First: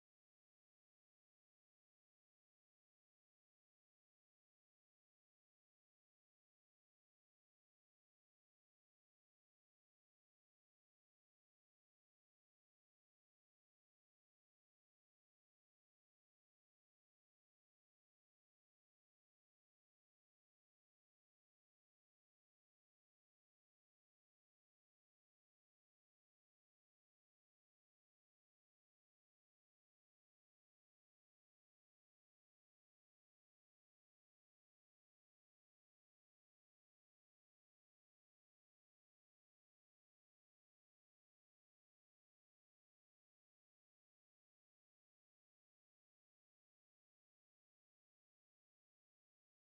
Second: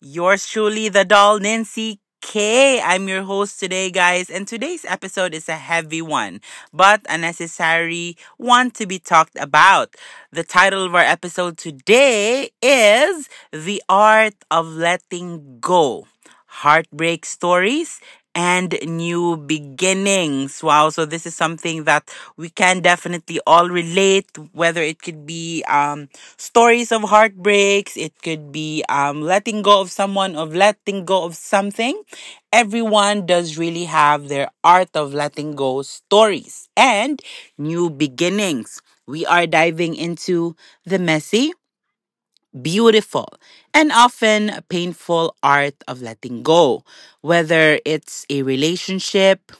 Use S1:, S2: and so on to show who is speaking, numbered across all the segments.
S1: yours truly, the doll Nancy K. I'm your host today, guys, and today's episode is a heavy one, but a necessary one to be talked about. The title of our episode today is The Art of Letting Go. Heartbreak stories and new beginnings. Wow. So this is something that we can definitely all relate, whether it could be stories of heartbreaks, it could be letting go of someone, of letting go of something. Everyone does really have their art of letting go stories and new beginnings. We are diving into the messy, beautiful, and often painful art of letting go, whether it's a relationship,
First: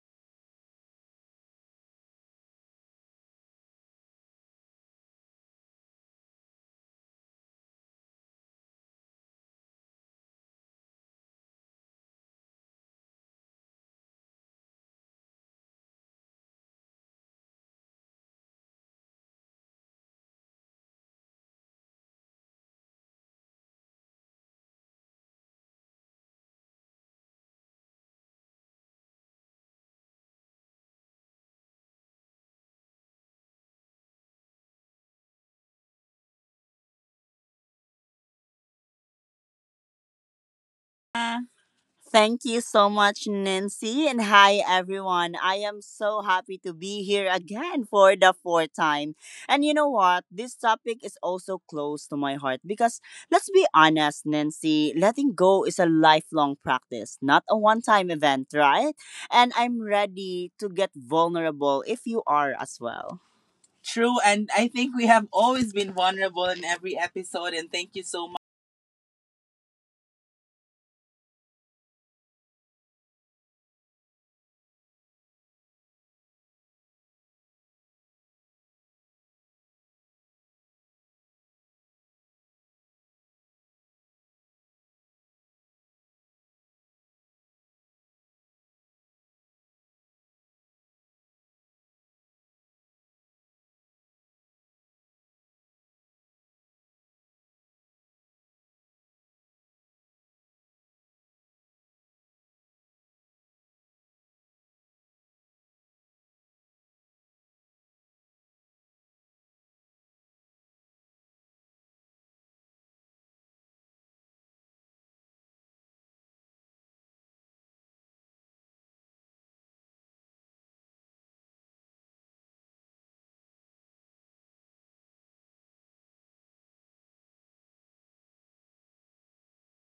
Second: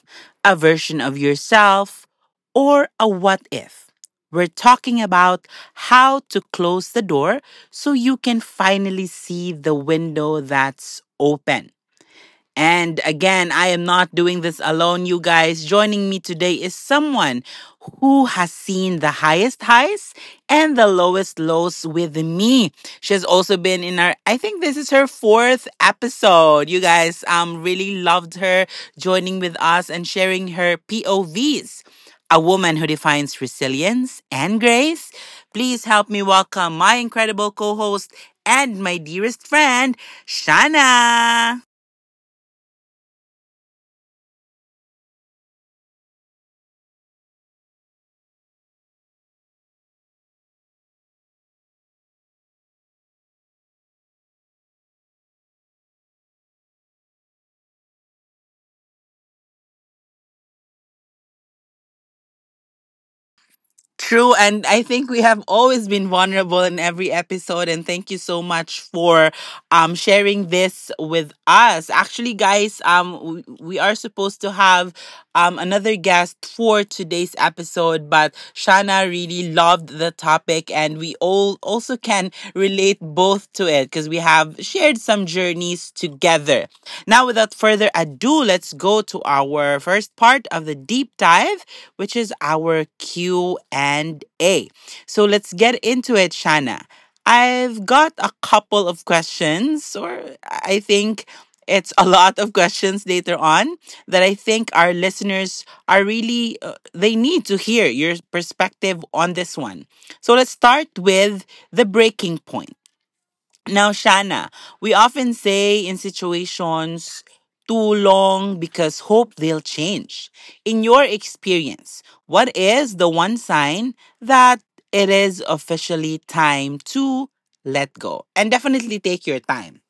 S1: a version of yourself, or a what if. We're talking about how to close the door so you can finally see the window that's open. And again, I am not doing this alone, you guys. Joining me today is someone who has seen the highest highs and the lowest lows with me. She has also been in our, I think this is her fourth episode. You guys, really loved her joining with us and sharing her POVs. A woman who defines resilience and grace. Please help me welcome my incredible co-host and my dearest friend, Shana.
S2: Thank you so much, Nancy. And hi, everyone. I am so happy to be here again for the fourth time. And you know what? This topic is also close to my heart because let's be honest, Nancy, letting go is a lifelong practice, not a one time event, right? And I'm ready to get vulnerable if you are as well. True,
S1: True,
S2: and
S1: and
S2: I
S1: I
S2: think
S1: think
S2: we
S1: we
S2: have
S1: have
S2: always
S1: always
S2: been
S1: been
S2: vulnerable
S1: vulnerable
S2: in
S1: in
S2: every
S1: every
S2: episode.
S1: episode.
S2: And
S1: And
S2: thank
S1: thank
S2: you
S1: you so
S2: so
S1: much for sharing this with us. Actually, guys, we are supposed to have another guest for today's episode. But Shana really loved the topic, and we all also can relate both to it because we have shared some journeys together. Now, without further ado, let's go to our first part of the deep dive, which is our Q and A. So let's get into it, Shana. I've got a couple of questions, or I think it's a lot of questions later on that I think our listeners are really, they need to hear your perspective on this one. So let's start with the breaking point. Now, Shana, we often say in situations too long because hope they'll change. In your experience, what is the one sign that it is officially time to let go? And definitely take your time.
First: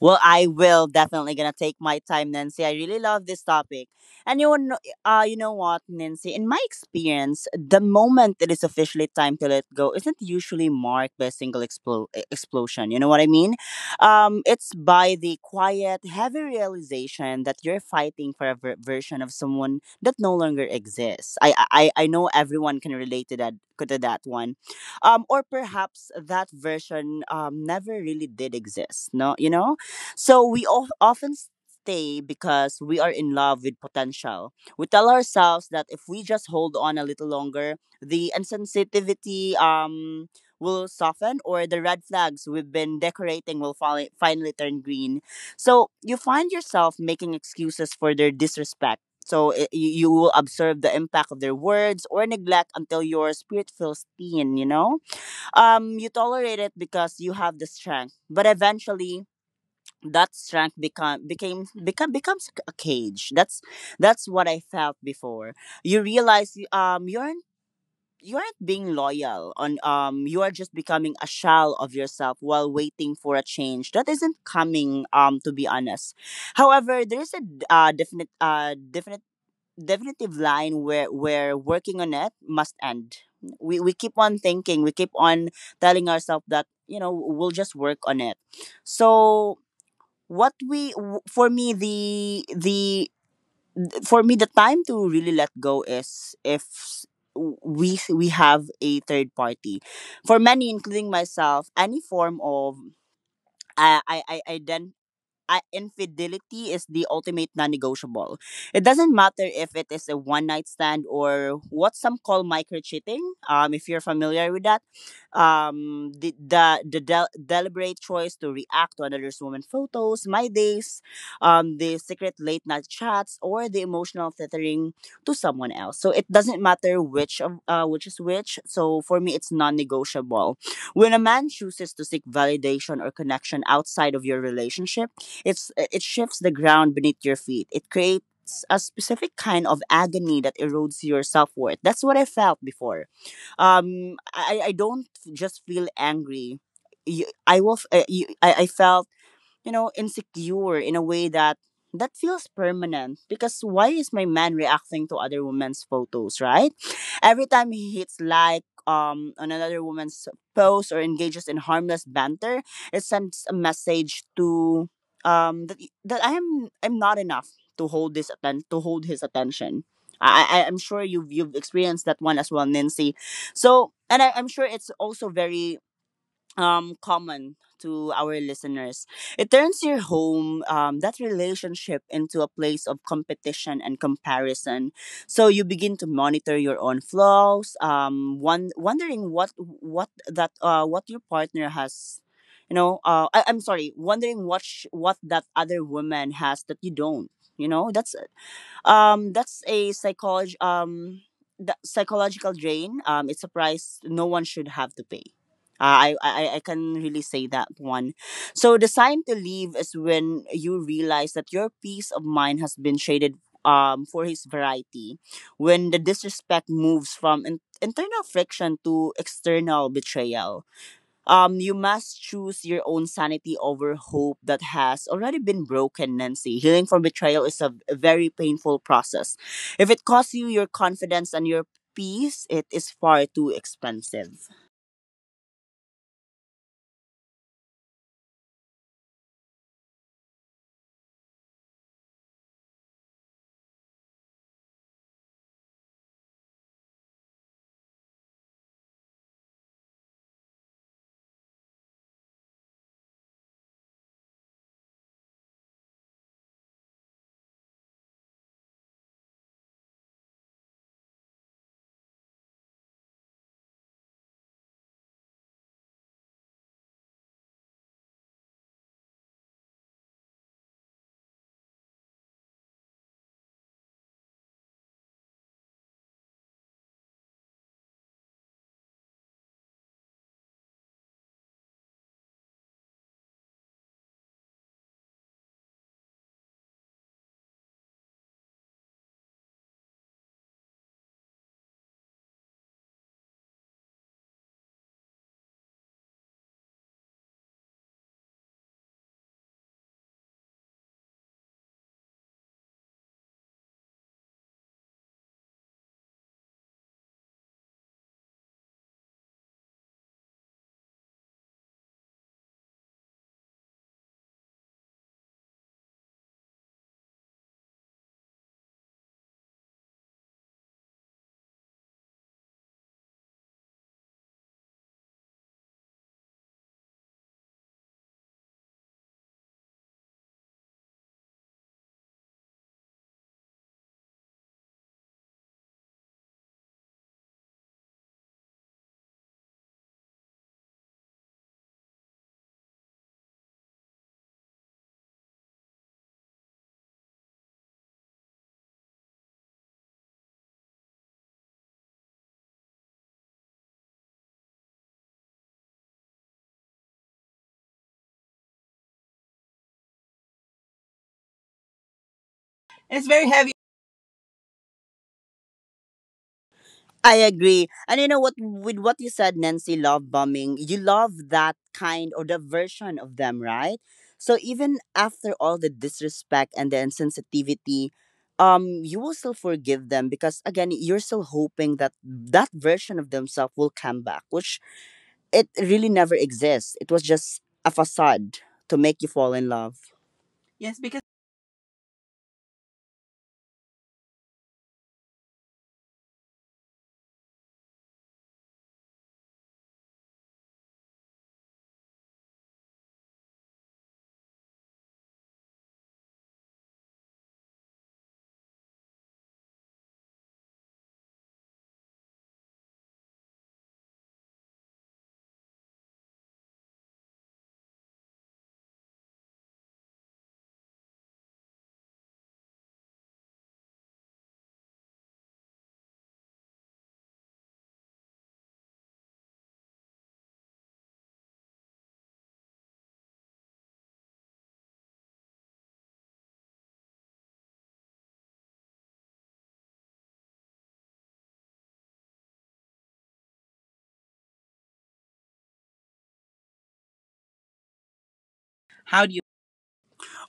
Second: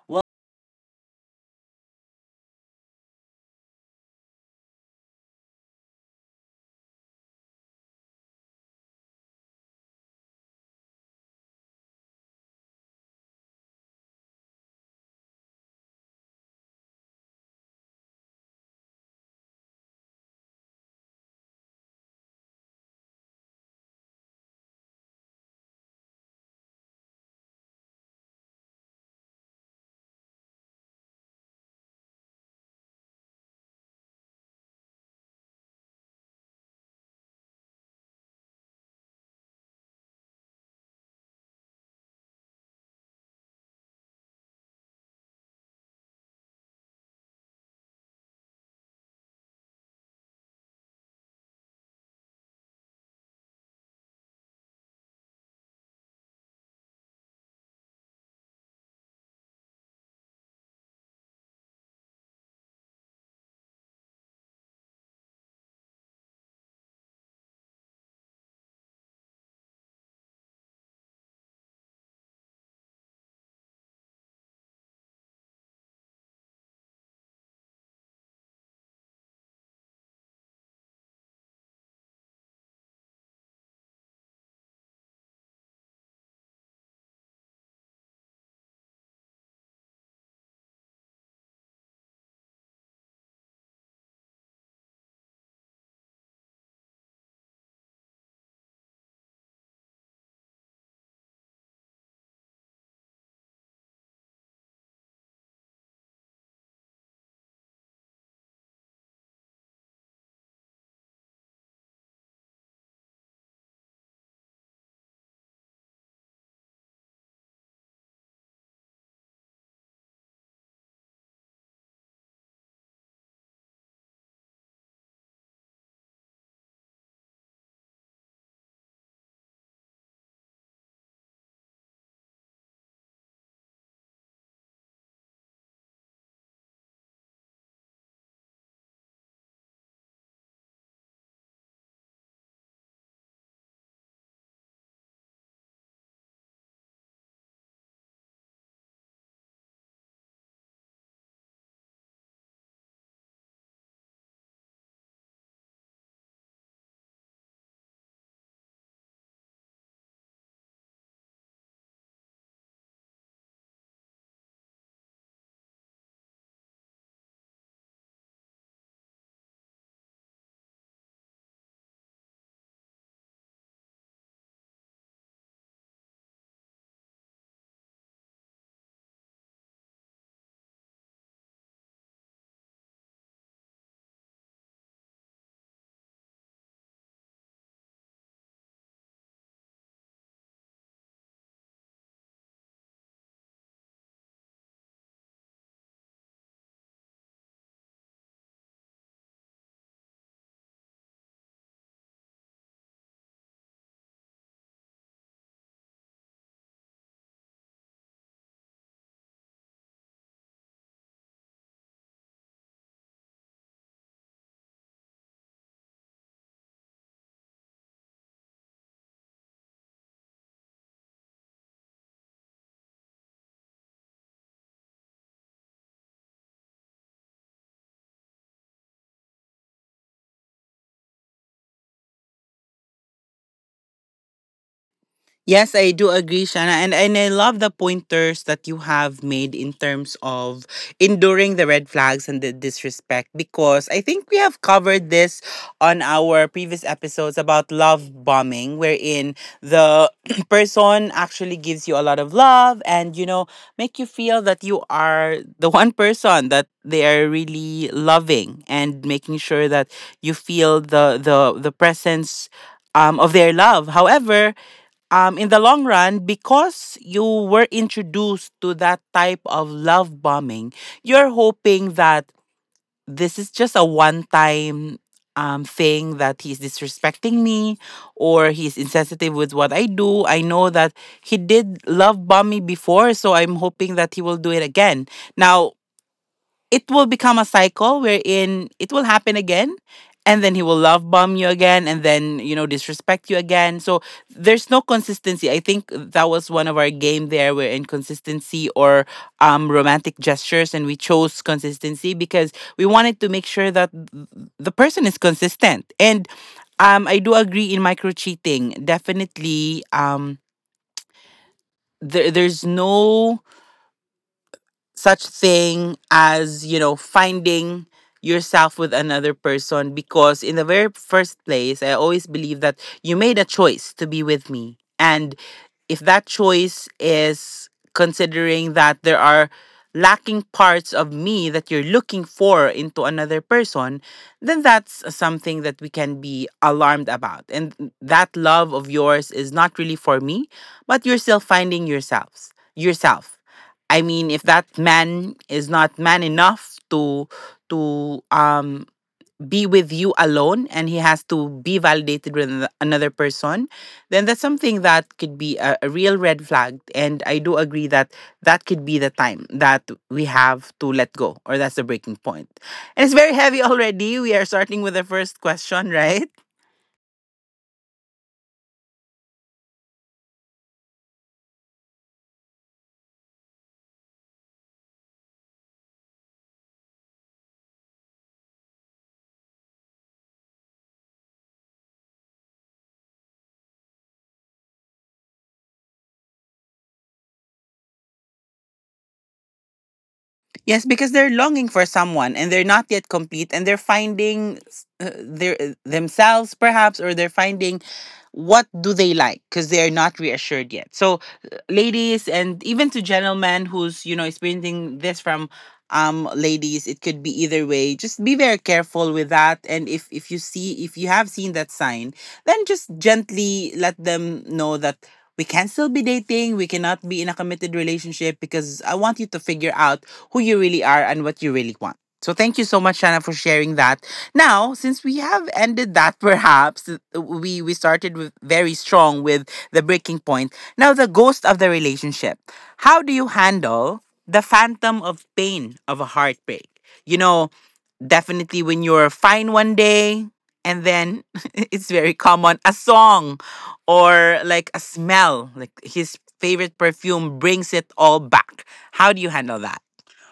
S2: Well, I will definitely gonna take my time, Nancy. I really love this topic. And you know what, Nancy? In my experience, the moment it is officially time to let go isn't usually marked by a single explosion. You know what I mean? It's by the quiet, heavy realization that you're fighting for a version of someone that no longer exists. I know everyone can relate to that one, or perhaps that version never really did exist. No, you know, so we often stay because we are in love with potential. We tell ourselves that if we just hold on a little longer, the insensitivity will soften, or the red flags we've been decorating will finally turn green. So you find yourself making excuses for their disrespect. So you will observe the impact of their words or neglect until your spirit feels thin, you know? You tolerate it because you have the strength, but eventually that strength become became become becomes a cage. That's what I felt before. You realize you aren't being loyal on, you are just becoming a shell of yourself while waiting for a change that isn't coming, to be honest. However, there is a d- definite definite definitive line where working on it must end. We keep on thinking, we keep on telling ourselves that, you know, we'll just work on it. So, for me, the time to really let go is, if s- we have a third party. For many, including myself, any form of I then infidelity is the ultimate non-negotiable. It doesn't matter if it is a one-night stand or what some call micro-cheating. If you're familiar with that, deliberate choice to react to another's woman photos, my days, the secret late-night chats, or the emotional tethering to someone else. So it doesn't matter which is which. So for me, it's non-negotiable. When a man chooses to seek validation or connection outside of your relationship, it shifts the ground beneath your feet. It creates a specific kind of agony that erodes your self worth. That's what I felt before. I don't just feel angry. You- I will. F- you- I felt, you know, insecure in a way that feels permanent because why is my man reacting to other women's photos, right? Every time he hits like on another woman's post or engages in harmless banter, it sends a message to, um that, that I'm not enough to to hold his attention. I'm sure you've experienced that one as well, Nancy. So, I'm sure it's also very common to our listeners. It turns your home, that relationship, into a place of competition and comparison. So you begin to monitor your own flaws, wondering what your partner has, you know. I'm sorry, wondering what that other woman has that you don't. You know, that's a psychology the psychological drain. It's a price no one should have to pay. I can really say that one. So the sign to leave is when you realize that your peace of mind has been traded for his variety, when the disrespect moves from internal friction to external betrayal. You must choose your own sanity over hope that has already been broken, Nancy. Healing from betrayal is a very painful process. If it costs you your confidence and your peace, it is far too expensive.
S1: Yes, I do agree, Shana. And I love the pointers that you have made in terms of enduring the red flags and the disrespect because I think we have covered this on our previous episodes about love bombing, wherein the person actually gives you a lot of love, and you know, make you feel that you are the one person that they are really loving and making sure that you feel the presence, of their love. However, in the long run, because you were introduced to that type of love bombing, you're hoping that this is just a one time thing that he's disrespecting me or he's insensitive with what I do. I know that he did love bomb me before, so I'm hoping that he will do it again. Now, it will become a cycle wherein it will happen again, and then he will love bomb you again, and then you know, disrespect you again. So there's no consistency. I think that was one of our game there, where inconsistency or romantic gestures, and we chose consistency because we wanted to make sure that the person is consistent. And I do agree in micro cheating. Definitely, there's no such thing as, you know, finding yourself with another person, because in the very first place, I always believe that you made a choice to be with me. And if that choice is considering that there are lacking parts of me that you're looking for into another person, then that's something that we can be alarmed about, and that love of yours is not really for me. But you're still finding yourselves yourself. I mean, if that man is not man enough to to um be with you alone, and he has to be validated with another person, then that's something that could be a real red flag. And I do agree that that could be the time that we have to let go, or that's the breaking point.
S2: And
S1: And
S2: it's
S1: it's
S2: very
S1: very
S2: heavy.
S1: heavy already. We are starting with the first question, right?
S2: I agree. And you know what, with what you said, Nancy, love bombing, you love that kind or the version of them, right? So even after all the disrespect and the insensitivity, you will still forgive them because again, you're still hoping that that version of themselves will come back, which it really never exists. It was just a facade to make you fall in love.
S1: Yes,
S2: Yes, because
S1: because they're longing for someone, and they're not yet complete, and they're finding s- their themselves perhaps, or they're finding what do they like, because they're not reassured yet. So ladies, and even to gentlemen who's, you know, experiencing this from ladies, it could be either way. Just be very careful with that, and if you see, if you have seen that sign, then just gently let them know that we can still be dating, we cannot be in a committed relationship, because I want you to figure out who you really are and what you really want. So thank you so much, Shana, for sharing that. Now, since we have ended that, perhaps we started with very strong with the breaking point. Now, the ghost of the relationship. How do you handle the phantom of pain of a heartbreak? You know, definitely when you're fine one day, and then it's very common, a song, or like a smell, like his favorite perfume brings it all back.
S2: how
S1: How do
S2: do
S1: you handle that?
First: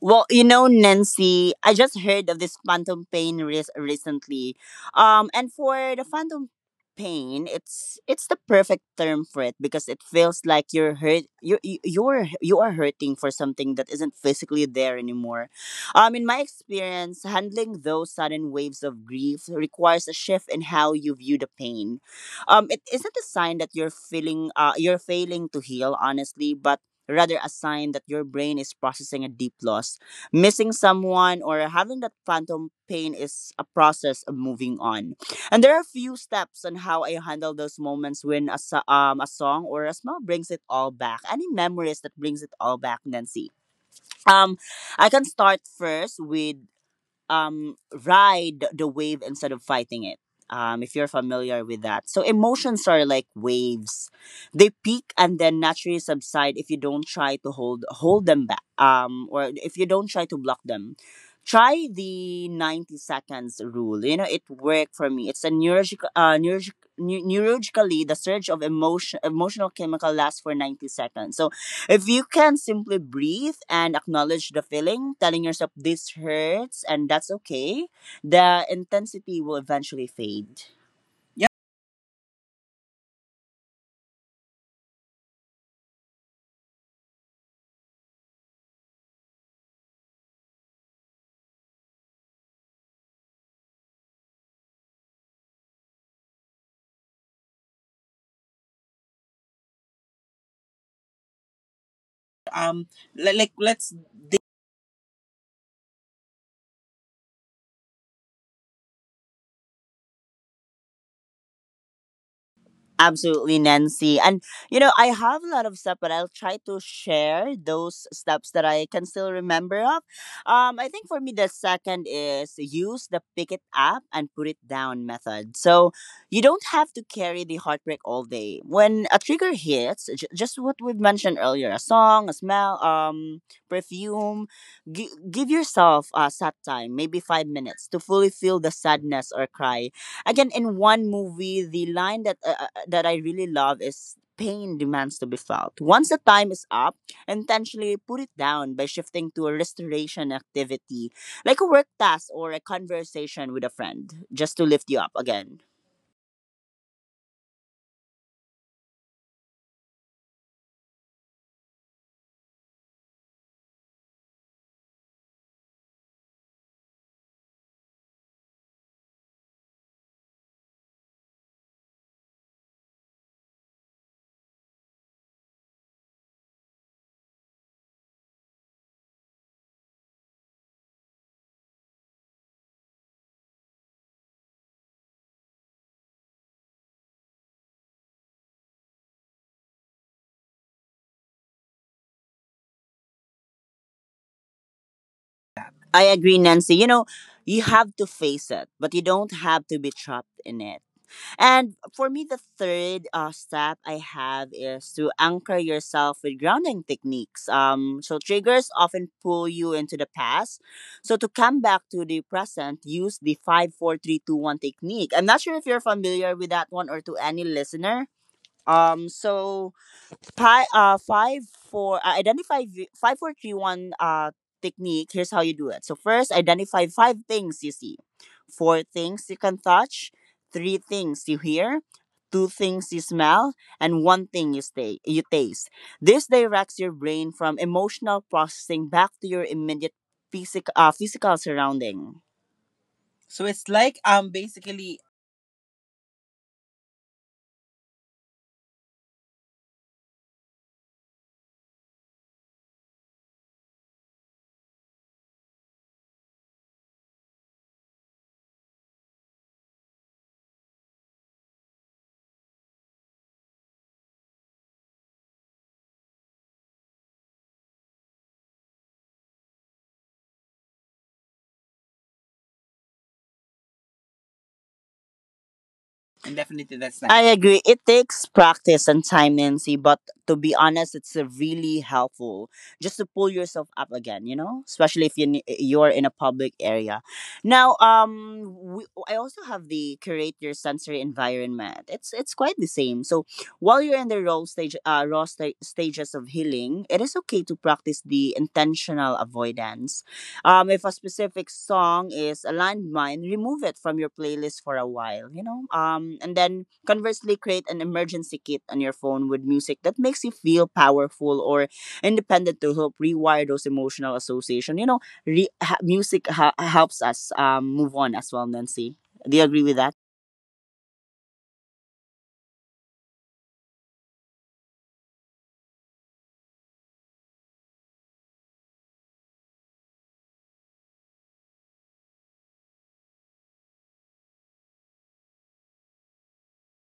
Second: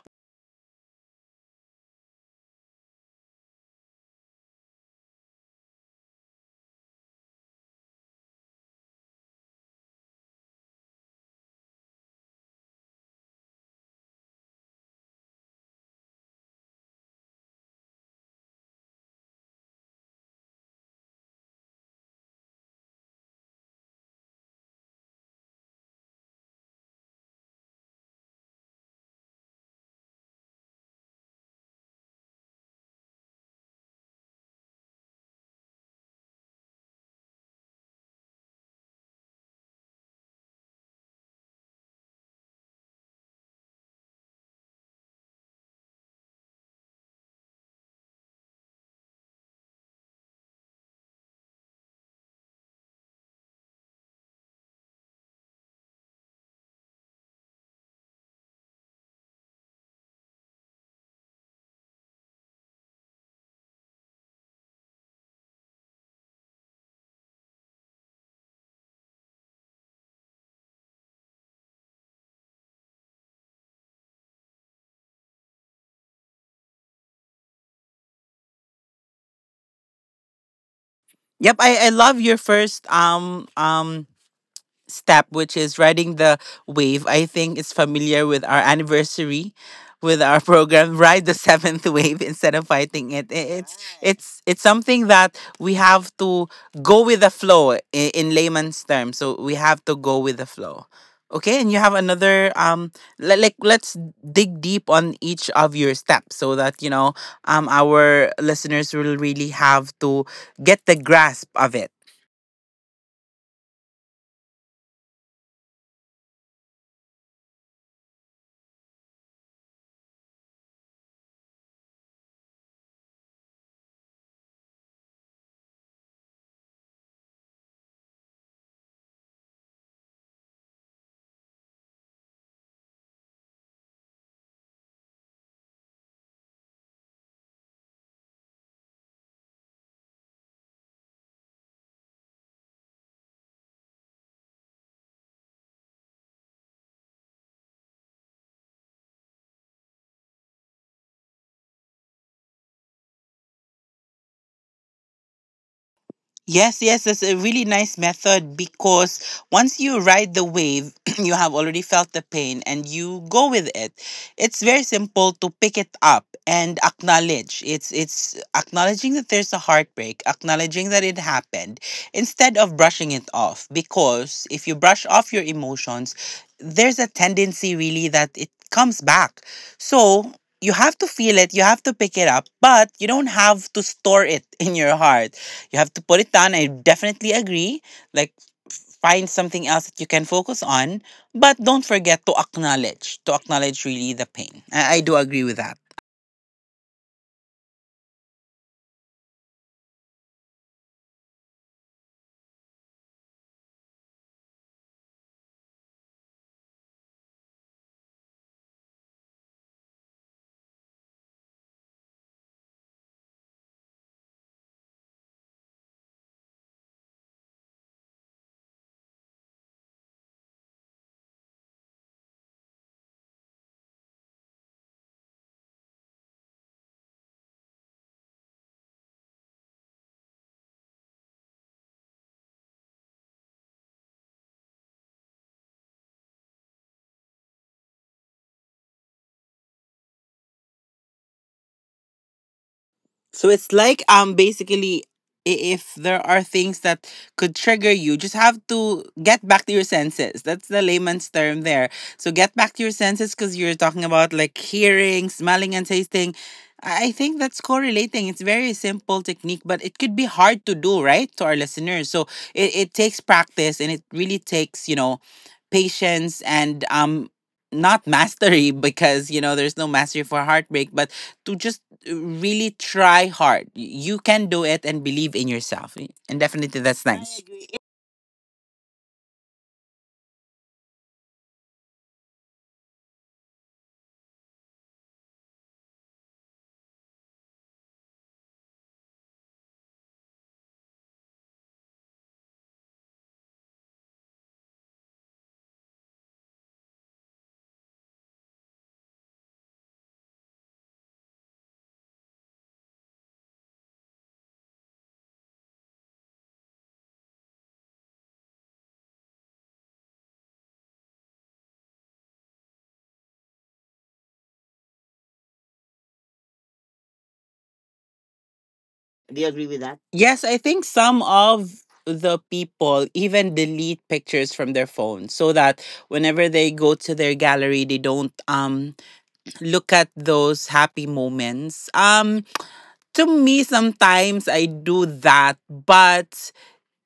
S2: well, you know, Nancy, I just heard of this phantom pain recently. And for the phantom pain, it's the perfect term for it because it feels like you're hurt. You are hurting for something that isn't physically there anymore. In my experience, handling those sudden waves of grief requires a shift in how you view the pain. It isn't a sign that you're failing to heal, honestly, but rather a sign that your brain is processing a deep loss. Missing someone or having that phantom pain is a process of moving on. And there are a few steps on how I handle those moments when a song or a smell brings it all back. Any memories that brings it all back, Nancy? Um, I can start first with, um, ride the wave instead of fighting it. If you're familiar with that, so emotions are like waves; they peak and then naturally subside if you don't try to hold them back, or if you don't try to block them. Try the 90 seconds rule. You know it worked for me. It's a neurologically the surge of emotional chemical lasts for 90 seconds. So if you can simply breathe and acknowledge the feeling, telling yourself this hurts and that's okay, the intensity will eventually fade. Yeah.
S1: Yep, I love your first step, which is riding the wave. I think it's familiar with our anniversary with our program, ride the seventh wave instead of fighting it. It's it's something that we have to go with the flow. In layman's terms, so we have to go with the flow. Okay, and you have another
S2: um
S1: like,
S2: like
S1: let's
S2: let's
S1: dig deep on each of your steps so that, you know, our listeners will really have to get the grasp of it.
S2: Absolutely, Nancy. And you know, I have a lot of stuff, but I'll try to share those steps that I can still remember of. I think for me, the second is, use the pick it up and put it down method. So you don't have to carry the heartbreak all day. When a trigger hits, just what we've mentioned earlier, a song, a smell, perfume, give yourself a sad time, maybe 5 minutes, to fully feel the sadness or cry again. In one movie, the line that that I really love is, pain demands to be felt. Once the time is up, intentionally put it down by shifting to a restoration activity, like a work task or a conversation with a friend, just to lift you up again.
S1: Yes, yes, it's a really nice method, because once you ride the wave, you have already felt the pain and you go with it. It's very simple to pick it up and acknowledge. It's acknowledging that there's a heartbreak, acknowledging that it happened, instead of brushing it off, because if you brush off your emotions, there's a tendency really that it comes back. So, you have to feel it, you have to pick it up, but you don't have to store it in your heart. You have to put it down. I definitely agree. Like, find something else that you can focus on, but don't forget to acknowledge really the pain. I do agree with that.
S2: I agree, Nancy. You know, you have to face it, but you don't have to be trapped in it. And for me, the third step I have is to anchor yourself with grounding techniques. So triggers often pull you into the past. So to come back to the present, use the 5-4-3-2-1 technique. I'm not sure if you're familiar with that one or to any listener. Um, so 5, 4, identify v- 5, 4, 3, 1 technique. Here's how you do it. So first, identify five things you see, four things you can touch, three things you hear, two things you smell, and one thing you taste. This directs your brain from emotional processing back to your immediate physical surrounding.
S1: So
S2: So
S1: it's
S2: it's
S1: like,
S2: like
S1: basically,
S2: basically
S1: if there are things that could trigger you, just have to get back to your senses. That's the layman's term there. So get back to your senses because you're talking about like hearing, smelling, and tasting. I think that's correlating. It's very simple technique, but it could be hard to do, right, to our listeners. So it takes practice, and it really takes, you know, patience and not mastery because, you know, there's no mastery for heartbreak, but to just really try hard. You can do it and believe in yourself. And
S2: And
S1: definitely
S2: definitely
S1: that's
S2: that's nice. I
S1: nice.
S2: nice. Agree. It takes practice and time, Nancy, but to be honest, it's really helpful just to pull yourself up again, you know, especially if you're in a public area. Now, I also have the curate your sensory environment. It's quite the same. So, while you're in the raw stage raw sta- stages of healing, it is okay to practice the intentional avoidance. If a specific song is a landmine, remove it from your playlist for a while, you know. And then conversely, create an emergency kit on your phone with music that makes you feel powerful or independent to help rewire those emotional association. You know, music helps us move on as well, Nancy.
S1: Do you
S2: Do you
S1: agree with
S2: agree with
S1: that?
S2: that?
S1: Yes, I think some of the people even delete pictures from their phone so that whenever they go to their gallery they don't look at those happy moments. Um, to me sometimes I do that, but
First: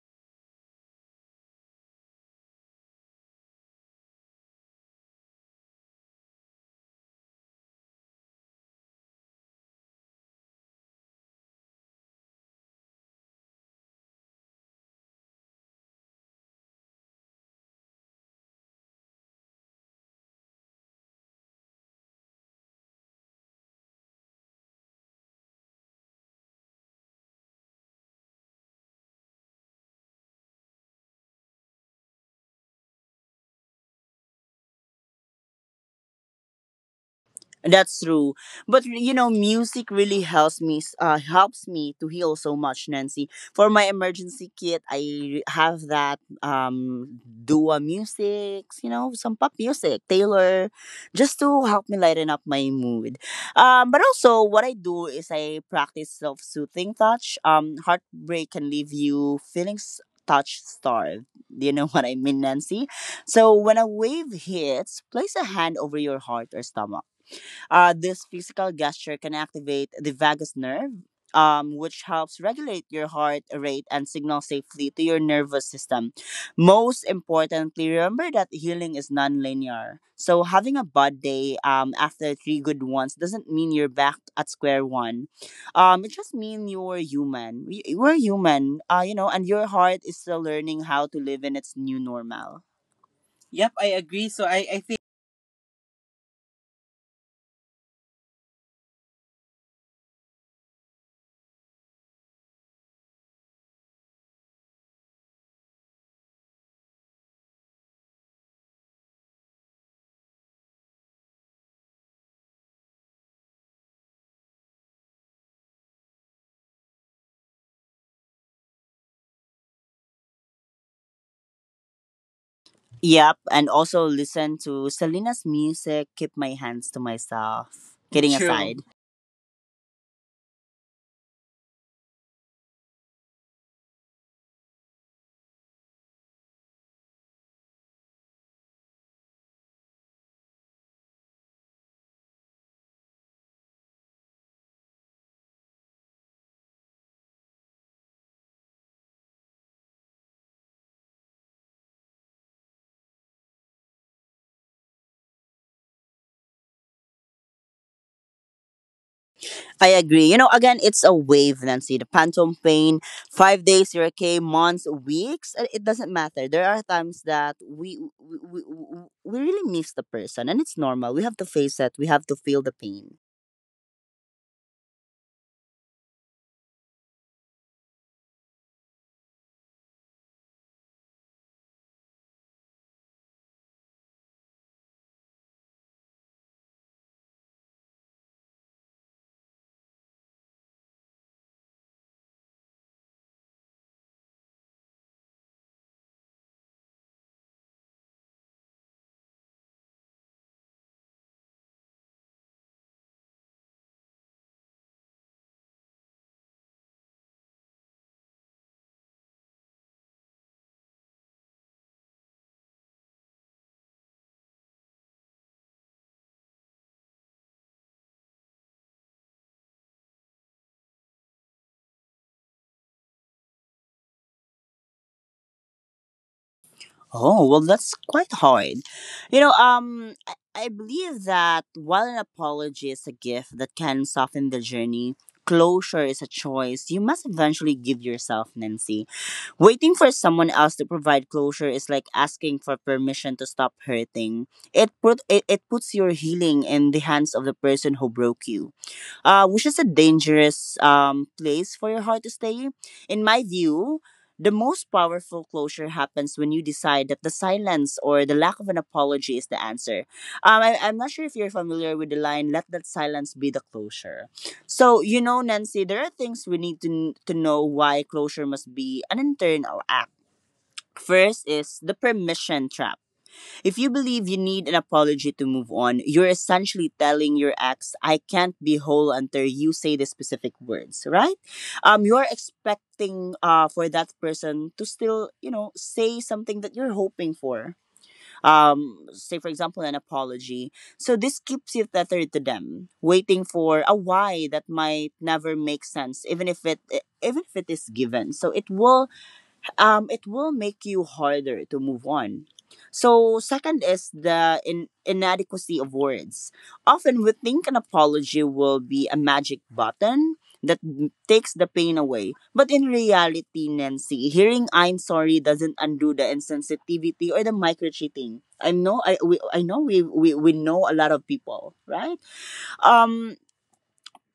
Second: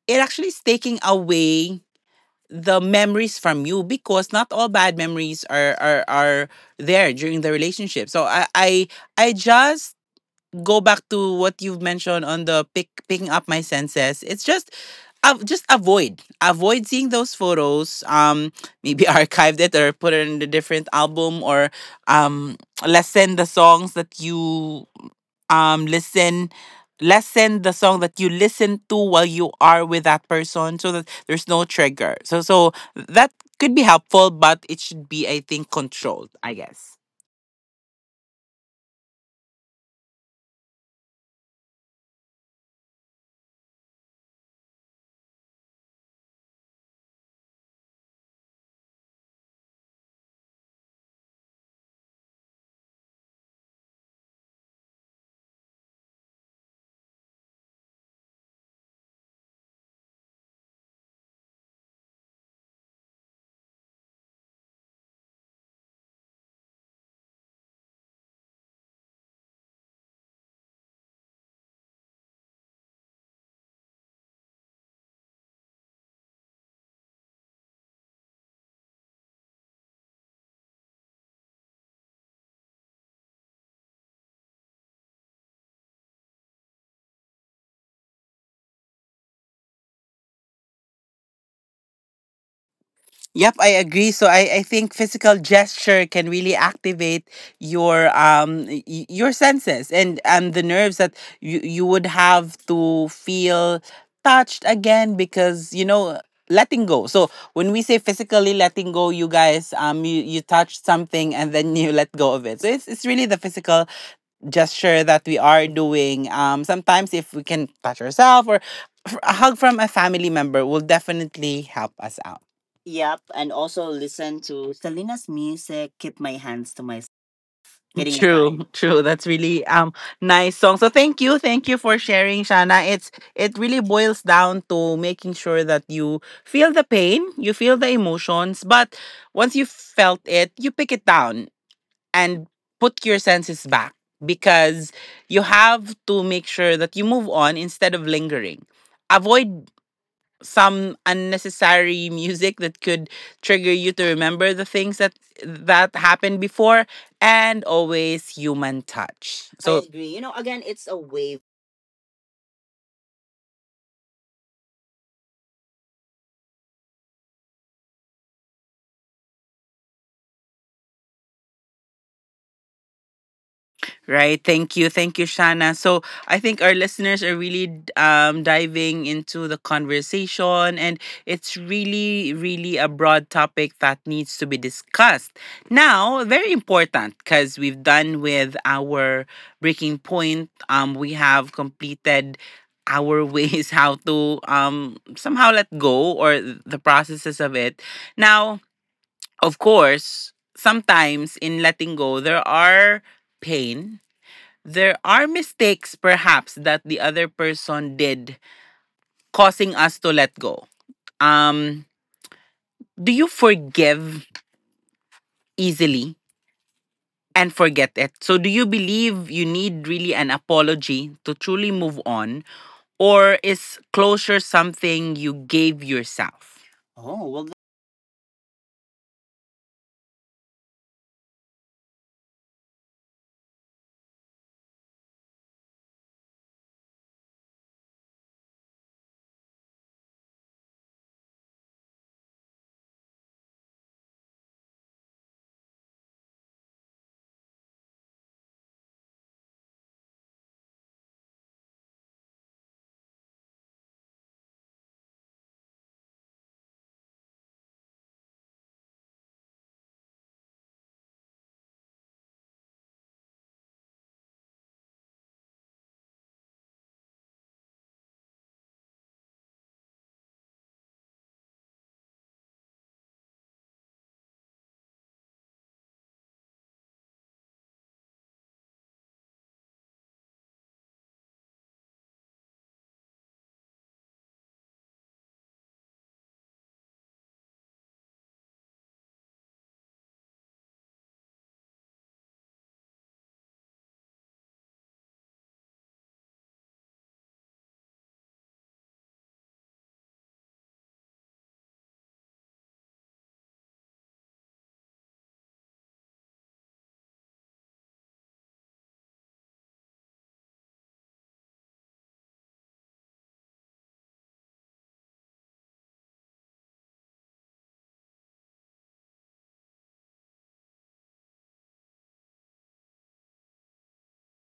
S1: it actually is taking away the memories from you, because not all bad memories are there during the relationship. So I just go back to what you've mentioned on the picking up my senses. It's just avoid seeing those photos. Maybe archived it or put it in a different album, or um lessen the songs that you listen lessen the song that you listen to while you are with that person, so that there's no trigger. So so that could be helpful, but it should be, I think, controlled, I guess.
S2: That's true. But you know, music really helps me helps me to heal so much, Nancy. For my emergency kit, I have that Dua music, you know, some pop music, Taylor, just to help me lighten up my mood. But also what I do is I practice self-soothing touch. Heartbreak can leave you feeling touch starved. Do you know what I mean, Nancy? So when a wave hits, place a hand over your heart or stomach, this physical gesture can activate the vagus nerve, which helps regulate your heart rate and signal safely to your nervous system. Most importantly, remember that healing is non-linear. So having a bad day after three good ones doesn't mean you're back at square one. It just means you're human. We're human, and your heart is still learning how to live in its new normal.
S1: Yep,
S2: Yep,
S1: I
S2: I
S1: agree.
S2: agree.
S1: So
S2: So I,
S1: I
S2: I think.
S1: think physical gesture can really activate your your senses, and the nerves that you would have to feel touched again because, you know, letting go. So when we say physically letting go, you guys, you, you touch something and then you let go of it. So it's really the physical gesture that we are doing. Sometimes if we can touch ourselves, or a hug from a family member will definitely help us out. Yep,
S2: Yep,
S1: and
S2: and
S1: also
S2: also
S1: listen
S2: listen
S1: to
S2: to
S1: Selena's
S2: Selena's
S1: music.
S2: music,
S1: Keep
S2: keep
S1: my
S2: my
S1: hands
S2: hands
S1: to
S2: to
S1: myself.
S2: myself.
S1: Getting a
S2: Kidding True.
S1: true
S2: Aside,
S1: vibe. True. That's really nice song. So thank you for sharing, Shana. It really boils down to making sure that you feel the pain, you feel the emotions, but once you felt it, you pick it down and put your senses back because you have to make sure that you move on instead of lingering. Avoid some unnecessary music that could trigger you to remember the things that happened before, and always human touch. I so
S2: I
S1: agree. You
S2: agree.
S1: know,
S2: You know,
S1: again,
S2: again,
S1: it's a
S2: it's a
S1: way.
S2: wave, Nancy. The phantom pain, 5 days, zero K, months, weeks, it doesn't matter. There are times that we really miss the person, and it's normal. We have to face it, we have to feel the pain.
S1: Right. Thank you. Thank you, Shana. So I think our listeners are really diving into the conversation, and it's really, really a broad topic that needs to be discussed. Now, very important because we've done with our breaking point. We have completed our ways how to somehow let go, or the processes of it. Now, of course, sometimes in letting go, there are pain, there are mistakes perhaps that the other person did causing us to let go. Um, do you forgive easily and forget it? So, do you believe you need really an apology to truly move on, or is closure something you gave yourself? Oh, well.
S2: Oh, well, that's quite hard. You know, I believe that while an apology is a gift that can soften the journey, closure is a choice you must eventually give yourself, Nancy. Waiting for someone else to provide closure is like asking for permission to stop hurting. It puts your healing in the hands of the person who broke you, which is a dangerous place for your heart to stay. In my view, the most powerful closure happens when you decide that the silence or the lack of an apology is the answer. I'm not sure if you're familiar with the line, let that silence be the closure. So, you know, Nancy, there are things we need to know why closure must be an internal act. First is the permission trap. If you believe you need an apology to move on, you're essentially telling your ex, I can't be whole until you say the specific words, right? You're expecting, for that person to still, you know, say something that you're hoping for. Say, for example, an apology. So this keeps you tethered to them, waiting for a why that might never make sense, even if it is given. So it will, it will make you harder to move on. So, second is the inadequacy of words. Often we think an apology will be a magic button that takes the pain away. But in reality, Nancy, hearing I'm sorry doesn't undo the insensitivity or the micro cheating. I know we know a lot of people, right? Um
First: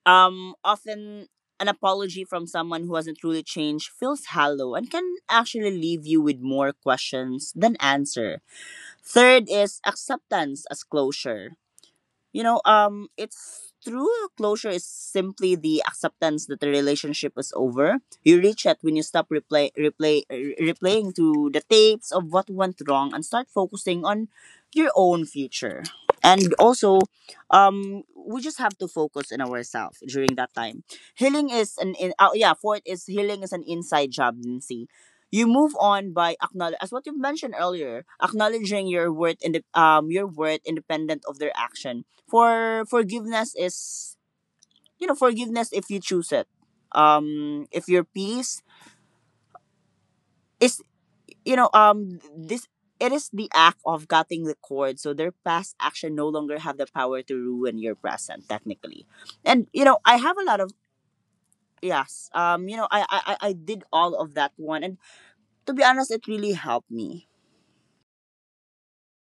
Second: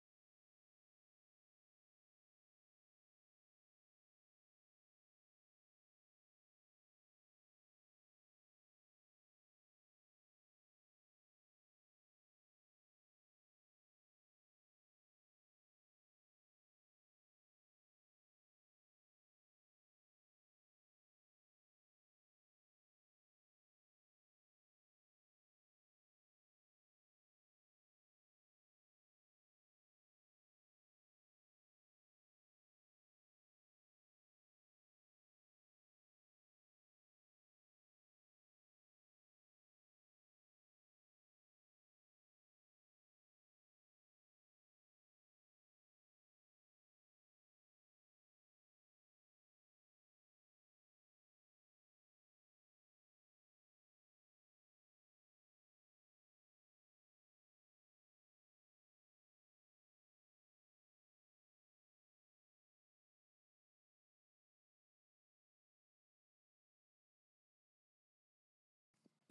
S2: Often, an apology from someone who hasn't truly changed feels hollow and can actually leave you with more questions than answer. Third is acceptance as closure. You know it's through Closure is simply the acceptance that the relationship is over. You reach that when you stop replaying to the tapes of what went wrong and start focusing on your own future. And also, we just have to focus on ourselves during that time. Healing is an in, yeah Fourth is, healing is an inside job, Nancy. You move on by acknowledge, as what you mentioned earlier, acknowledging your worth in the, your worth independent of their action. Forgiveness is, you know, forgiveness if you choose it, if your peace is, you know this it is the act of cutting the cord so their past action no longer have the power to ruin your present, technically. And you know, I have a lot of, yes, you know, I did all of that one, and to be honest, it really helped me.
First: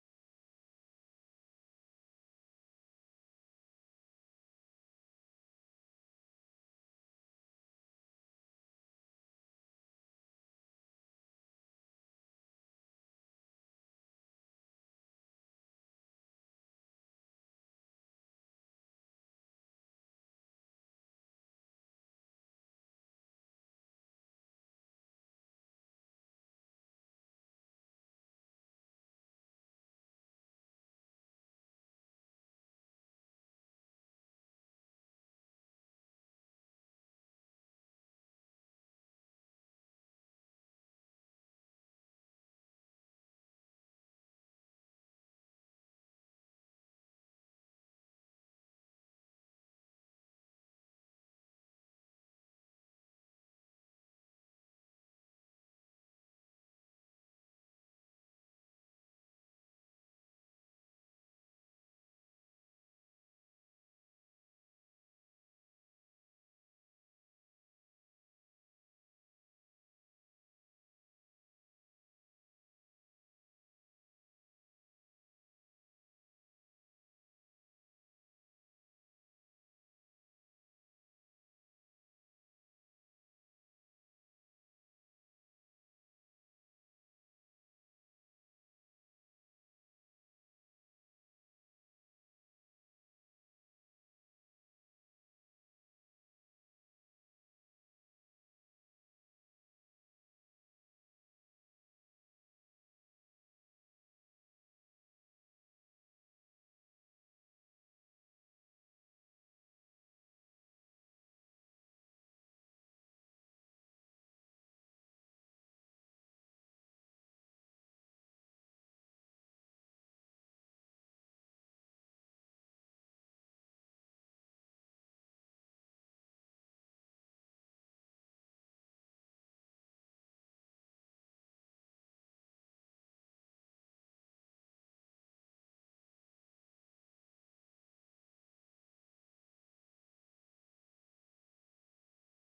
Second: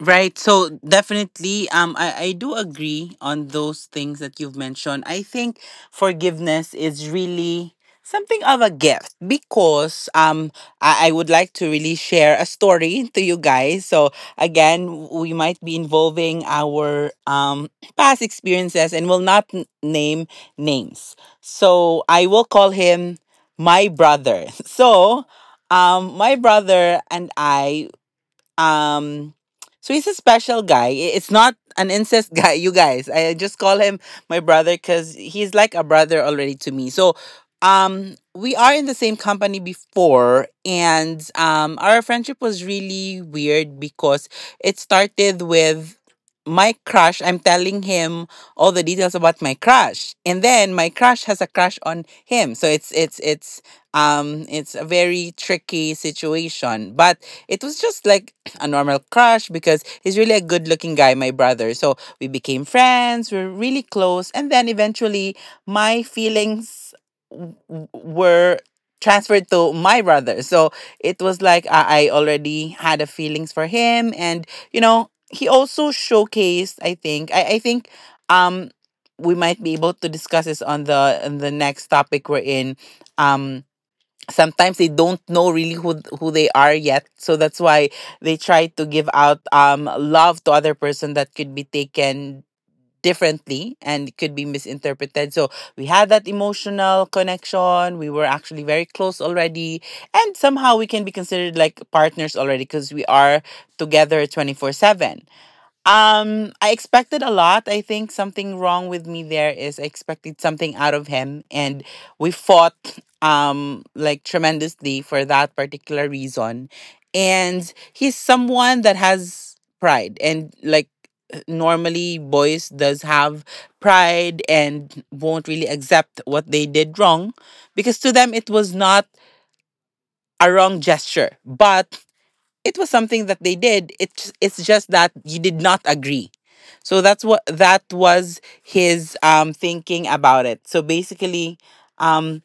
S1: Right. So definitely, I do agree on those things that you've mentioned. I think forgiveness is really something of a gift because I would like to really share a story to you guys. So again, we might be involving our past experiences and will not name names. So I will call him my brother. So my brother and I, um, so he's a special guy. It's not an incest guy, you guys. I just call him my brother because he's like a brother already to me. So, we are in the same company before, and our friendship was really weird because it started with my crush. I'm telling him all the details about my crush, and then my crush has a crush on him. So it's a very tricky situation, but it was just like a normal crush because he's really a good looking guy, my brother. So we became friends, we are really close. And then eventually, my feelings were transferred to my brother. So it was like I already had a feelings for him. And, you know, he also showcased, I think, um, we might be able to discuss this on the next topic we're in. um Sometimes they don't know really who they are yet, so that's why they try to give out love to other person that could be taken differently and could be misinterpreted. So we had that emotional connection, we were actually very close already, and somehow we can be considered like partners already because we are together 24/7. I expected a lot. I think something wrong with me there is I expected something out of him, and we fought like tremendously for that particular reason. And he's someone that has pride, and like normally boys does have pride and won't really accept what they did wrong because to them it was not a wrong gesture, but it was something that they did, it's just that you did not agree. So that's what that was his thinking about it. So basically, um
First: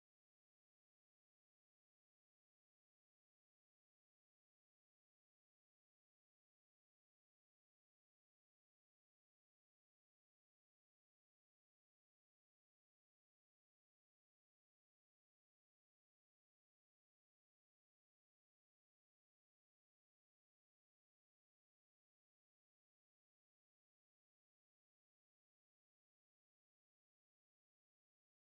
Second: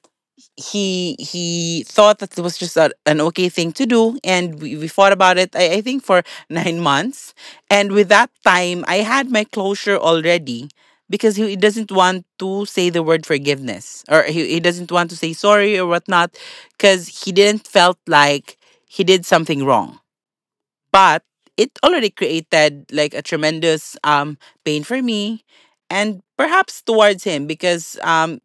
S1: he thought that it was just an okay thing to do, and we fought about it. I think for 9 months, and with that time I had my closure already because he doesn't want to say the word forgiveness, or he doesn't want to say sorry or whatnot because he didn't felt like he did something wrong. But it already created like a tremendous pain for me, and perhaps towards him, because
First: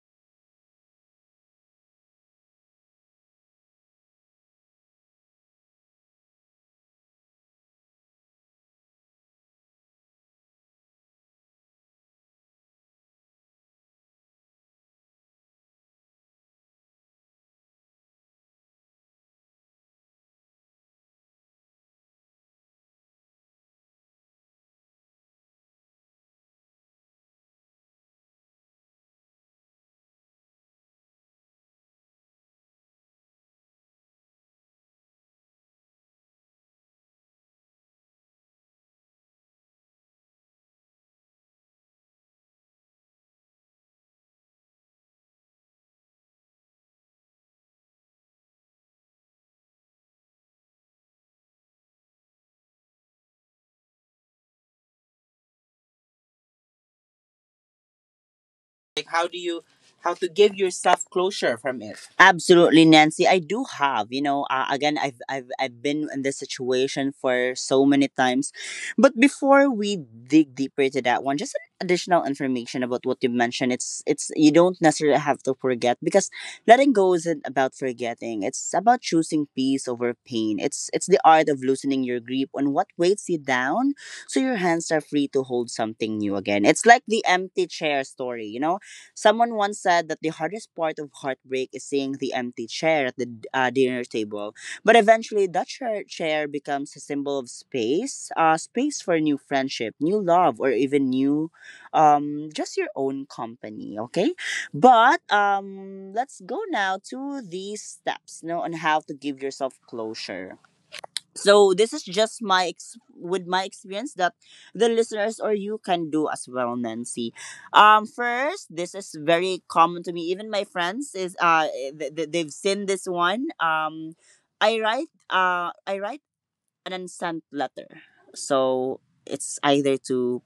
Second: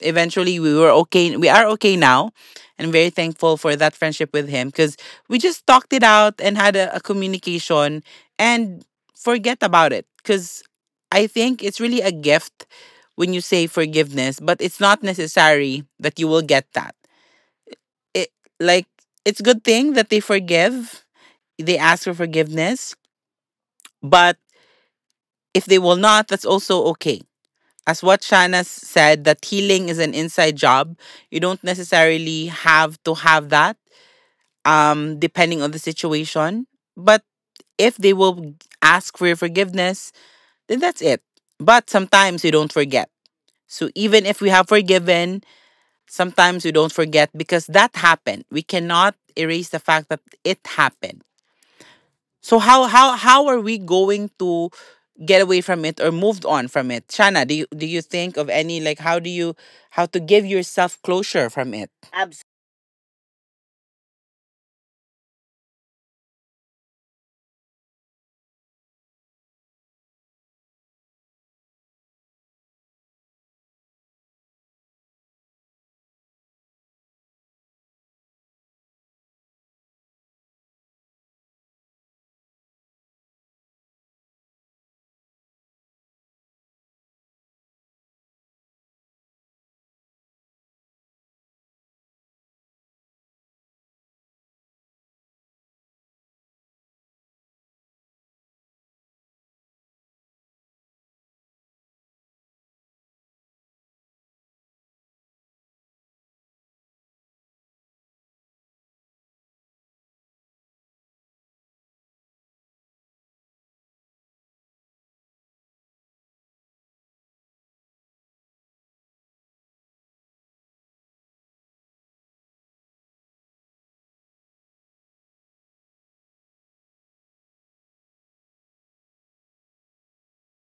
S1: eventually we were okay, we are okay now. And I'm very thankful for that friendship with him because we just talked it out and had a communication and forget about it, because I think it's really a gift when you say forgiveness, but it's not necessary that you will get that. It, like, it's good thing that they forgive, they ask for forgiveness, but if they will not, that's also okay. As what Shana said, that healing is an inside job. You don't necessarily have to have that, depending on the situation. But if they will ask for your forgiveness, then that's it. But sometimes you don't forget. So even if we have forgiven, sometimes we don't forget because that happened. We cannot erase the fact that it happened. So how are we going to get away from it or moved on from it, Shana? Do you think of any, like,
S2: Like
S1: how
S2: how
S1: do
S2: do
S1: you,
S2: you,
S1: how
S2: how
S1: to
S2: to
S1: give
S2: give
S1: yourself
S2: yourself
S1: closure
S2: closure
S1: from
S2: from
S1: it?
S2: it?
S1: Absolutely.
S2: Absolutely, Nancy. I do have, you know, again, I've been in this situation for so many times. But before we dig deeper to that one, just an additional information about what you mentioned. You don't necessarily have to forget, because letting go isn't about forgetting. It's about choosing peace over pain. It's the art of loosening your grip on what weighs you down so your hands are free to hold something new again. It's like the empty chair story, you know? Someone once said that the hardest part of heartbreak is seeing the empty chair at the, dinner table. But eventually, that chair becomes a symbol of space, space for new friendship, new love, or even new, just your own company. Okay? But let's go now to these steps, you know, on how to give yourself closure. So this is just with my experience that the listeners or you can do as well, Nancy. First, this is very common to me. Even my friends is, they've seen this one. I write, I write an unsent letter, so it's either to,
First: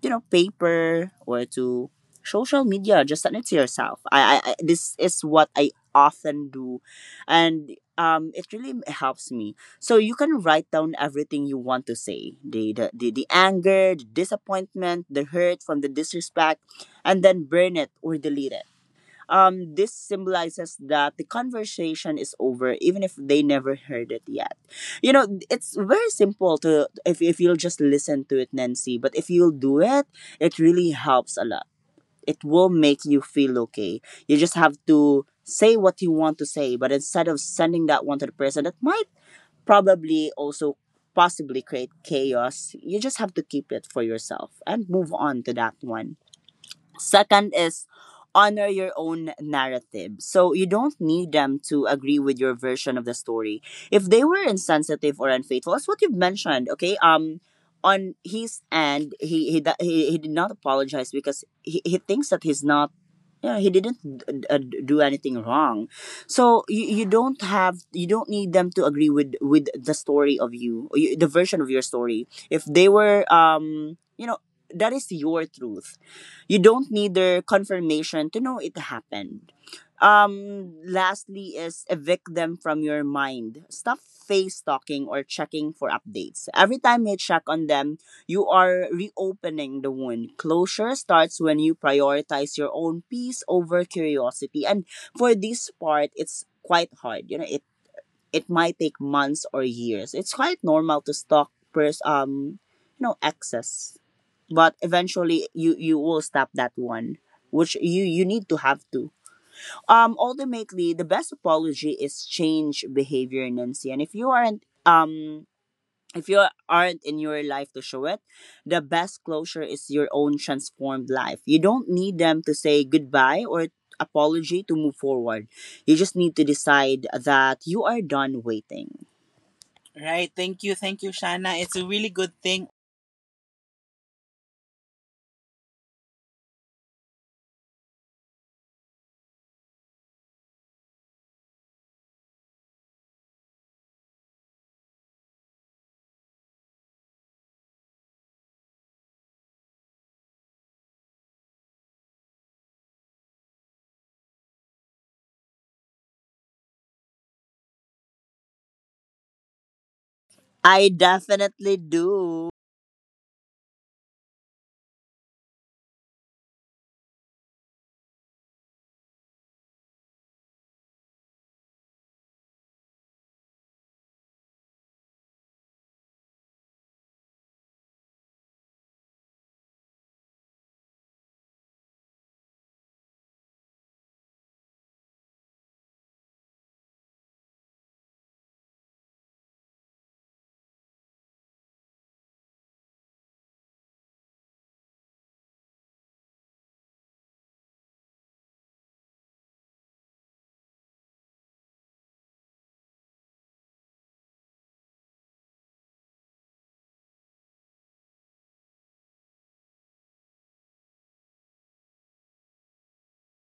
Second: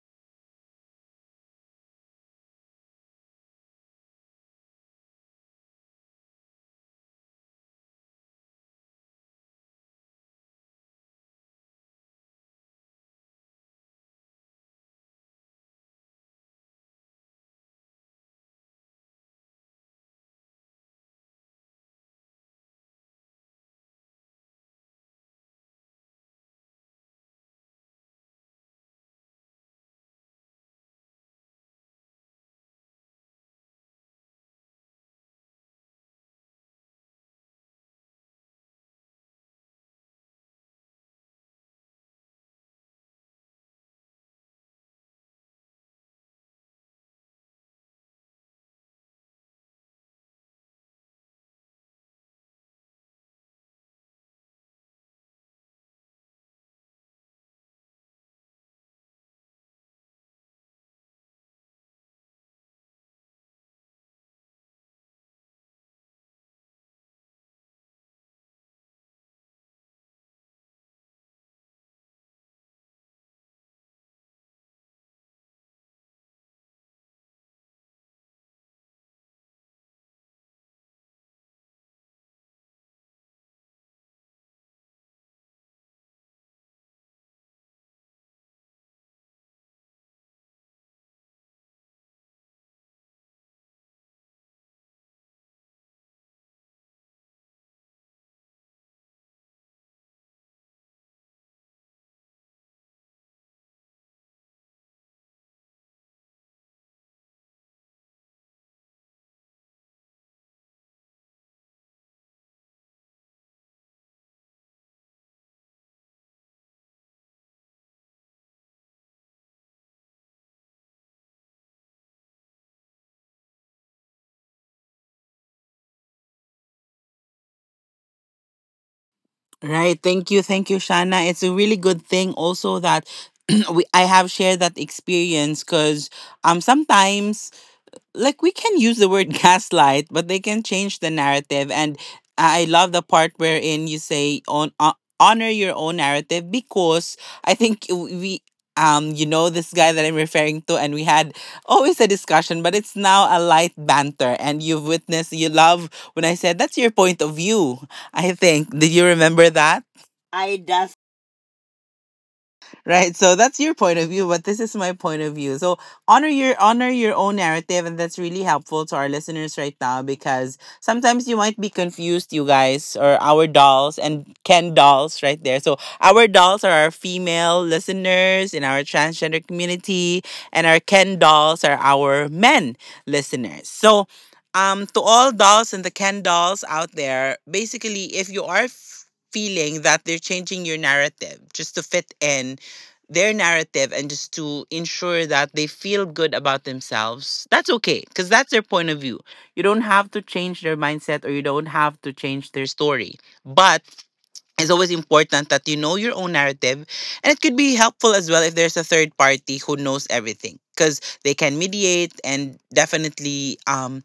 S2: you know, paper or to social media, just send it to yourself. This is what I often do. And it really helps me. So you can write down everything you want to say, the, the anger, the disappointment, the hurt from the disrespect, and then burn it or delete it. This symbolizes that the conversation is over, even if they never heard it yet. You know, it's very simple to, if you'll just listen to it, Nancy. But if you'll do it, it really helps a lot. It will make you feel okay. You just have to say what you want to say, but instead of sending that one to the person, that might probably also possibly create chaos. You just have to keep it for yourself and move on to that one. Second is, honor your own narrative. So you don't need them to agree with your version of the story. If they were insensitive or unfaithful, that's what you've mentioned, okay? On his end, he did not apologize because he thinks that he's not, yeah, he didn't d- d- do anything wrong. So, you don't need them to agree with the story of you, or you the version of your story. If they were you know That is your truth. You don't need their confirmation to know it happened. Lastly is, evict them from your mind. Stop face stalking or checking for updates. Every time you check on them, you are reopening the wound. Closure starts when you prioritize your own peace over curiosity. And for this part, it's quite hard. You know, it might take months or years. It's quite normal to you know, excess, but eventually you will stop that one, which you need to have to. Ultimately, the best apology is change behavior, Nancy. And if you aren't, if you aren't in your life to show it, the best closure is your own transformed life. You don't need them to say goodbye or apology to move forward. You just need to decide that you are done waiting.
S1: Right. Thank you. Thank you,
S2: Right. Thank
S1: Shana.
S2: you.
S1: It's a
S2: Thank you,
S1: really good
S2: Shana.
S1: thing
S2: It's a really
S1: also
S2: good
S1: that
S2: thing.
S1: we I have shared that experience because sometimes, like, we can use the word gaslight, but they can change the narrative. And I love the part wherein you say on honor your own narrative, because I think we, you know, this guy that I'm referring to, and we had always a discussion, but it's now a light banter, and you've witnessed, you love when I said, that's your point of view. I think, did you remember that I
S2: I definitely do.
S1: Right, so that's your point of view, but this is my point of view. So honor your own narrative, and that's really helpful to our listeners right now, because sometimes you might be confused, you guys, or our dolls and Ken dolls right there. So our dolls are our female listeners in our transgender community, and our Ken dolls are our men listeners. So to all dolls and the Ken dolls out there, basically if you are feeling that they're changing your narrative just to fit in their narrative and just to ensure that they feel good about themselves, that's okay because that's their point of view. You don't have to change their mindset, or you don't have to change their story. But it's always important that you know your own narrative, and it could be helpful as well if there's a third party who knows everything because they can mediate and definitely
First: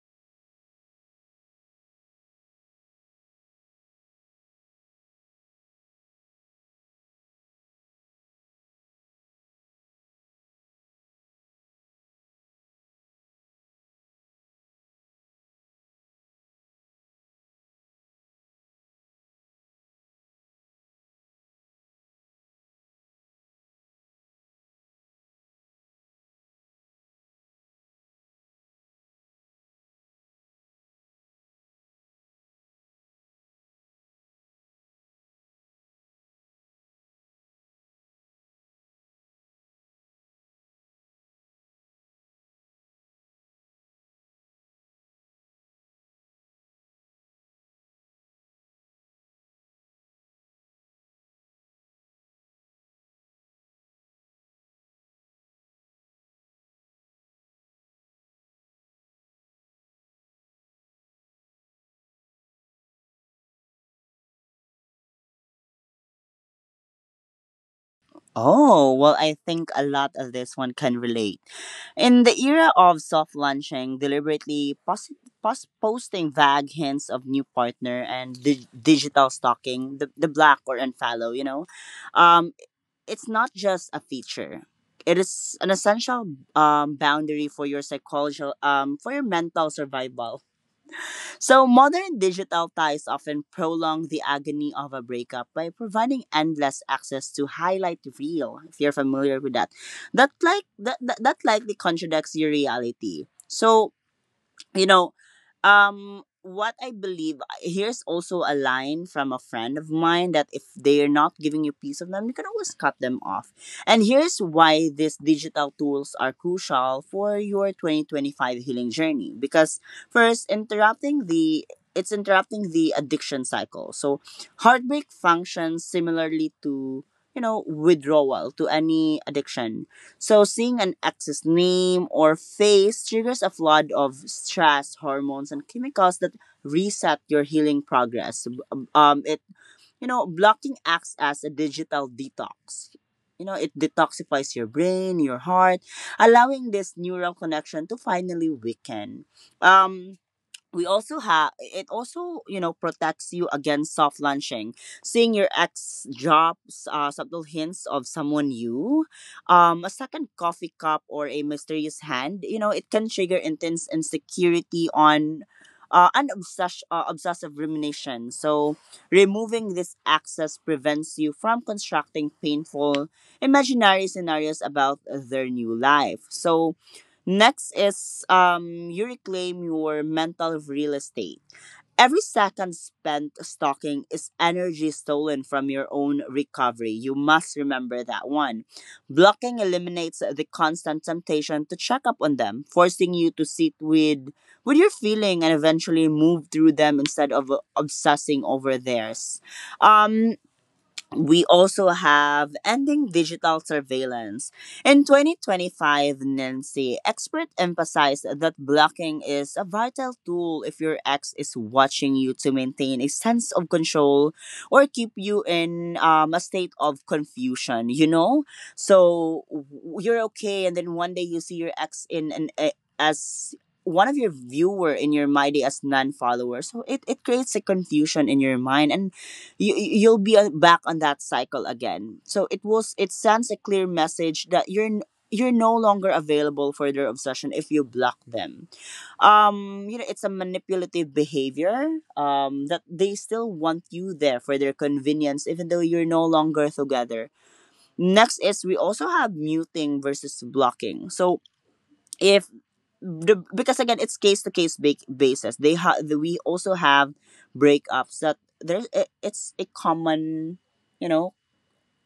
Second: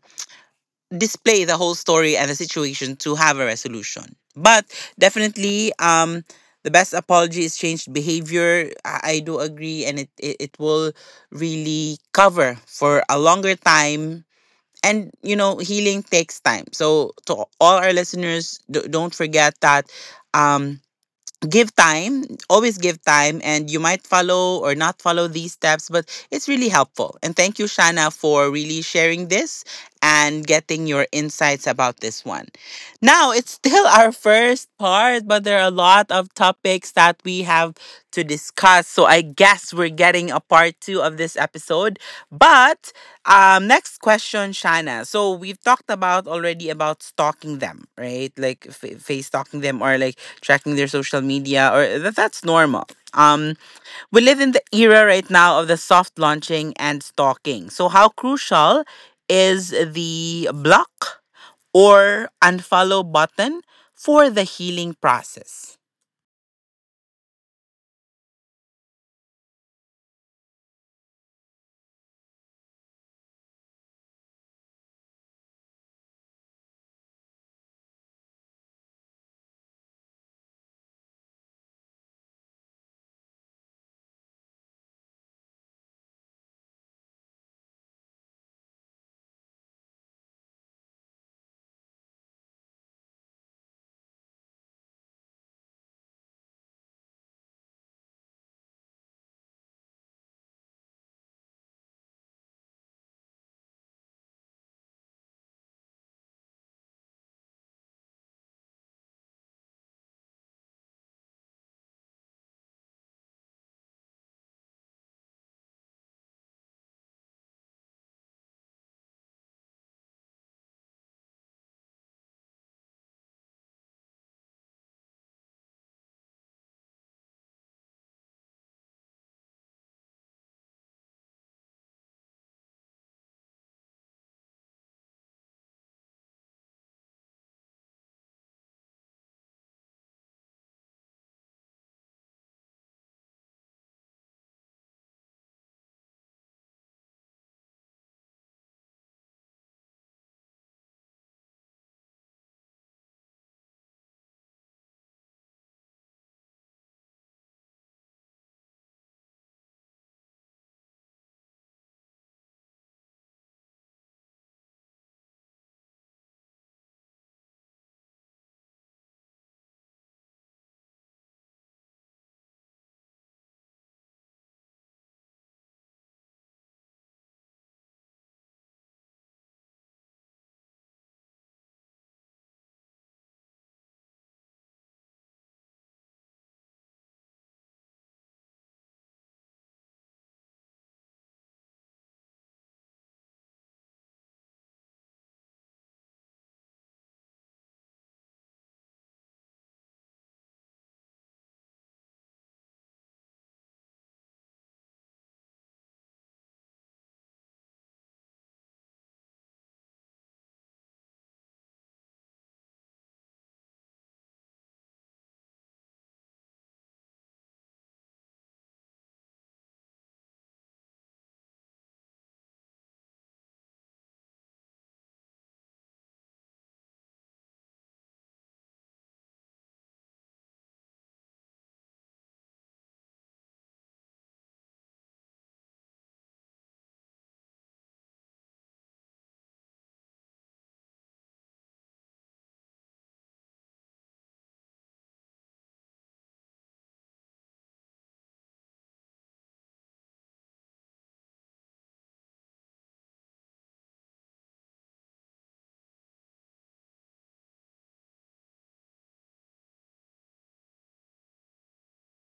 S1: display the whole story and the situation to have a resolution. But definitely, the best apology is changed behavior. I do agree, and it will really cover for a longer time. And you know, healing takes time. So, to all our listeners, don't forget that, um, give time, always give time, and you might follow or not follow these steps, but it's really helpful. And thank you, Shana, for really sharing this and getting your insights about this one. Now, it's still our first part, but there are a lot of topics that we have to discuss, so I guess we're getting a part two of this episode. But next question, Shana. So we've talked about already about stalking them, right? Like face stalking them, or like tracking their social media, or that's normal. Um, we live in the era right now of the soft launching and stalking. So how crucial is the block or unfollow button for the healing process?
S2: Oh, well, I think a lot of this one can relate. In the era of soft launching, deliberately posting vague hints of new partner and digital stalking, the black or unfollow, you know, um, it's not just a feature. It is an essential, boundary for your psychological, for your mental survival. So, modern digital ties often prolong the agony of a breakup by providing endless access to highlight reel, if you're familiar with that. That likely contradicts your reality. So, you know, what I believe here's also a line from a friend of mine that if they're not giving you peace of them, you can always cut them off. And here's why these digital tools are crucial for your 2025 healing journey. Because first, interrupting the it's interrupting the addiction cycle. So heartbreak functions similarly to, you know, withdrawal to any addiction. So seeing an ex's name or face triggers a flood of stress hormones and chemicals that reset your healing progress. It You know, blocking acts as a digital detox. You know, it detoxifies your brain, your heart, allowing this neural connection to finally weaken. Um, we also have it also protects you against soft launching. Seeing your ex drops subtle hints of someone new, a second coffee cup or a mysterious hand, it can trigger intense insecurity on obsessive rumination, so removing this access prevents you from constructing painful imaginary scenarios about their new life. Next is, you reclaim your mental real estate. Every second spent stalking is energy stolen from your own recovery. You must remember that one. Blocking eliminates the constant temptation to check up on them, forcing you to sit with your feeling and eventually move through them instead of obsessing over theirs. Um, we also have ending digital surveillance. In 2025, Nancy, experts emphasize that blocking is a vital tool if your ex is watching you to maintain a sense of control or keep you in a state of confusion, you know? So you're okay, and then one day you see your ex in an a as one of your viewer in your my day as non-follower, so it creates a confusion in your mind, and you will be back on that cycle again. So it sends a clear message that you're no longer available for their obsession if you block them. It's a manipulative behavior. That they still want you there for their convenience, even though you're no longer together. Next is, we also have muting versus blocking. So if because again it's case to case basis, we also have breakups that it's a common, you know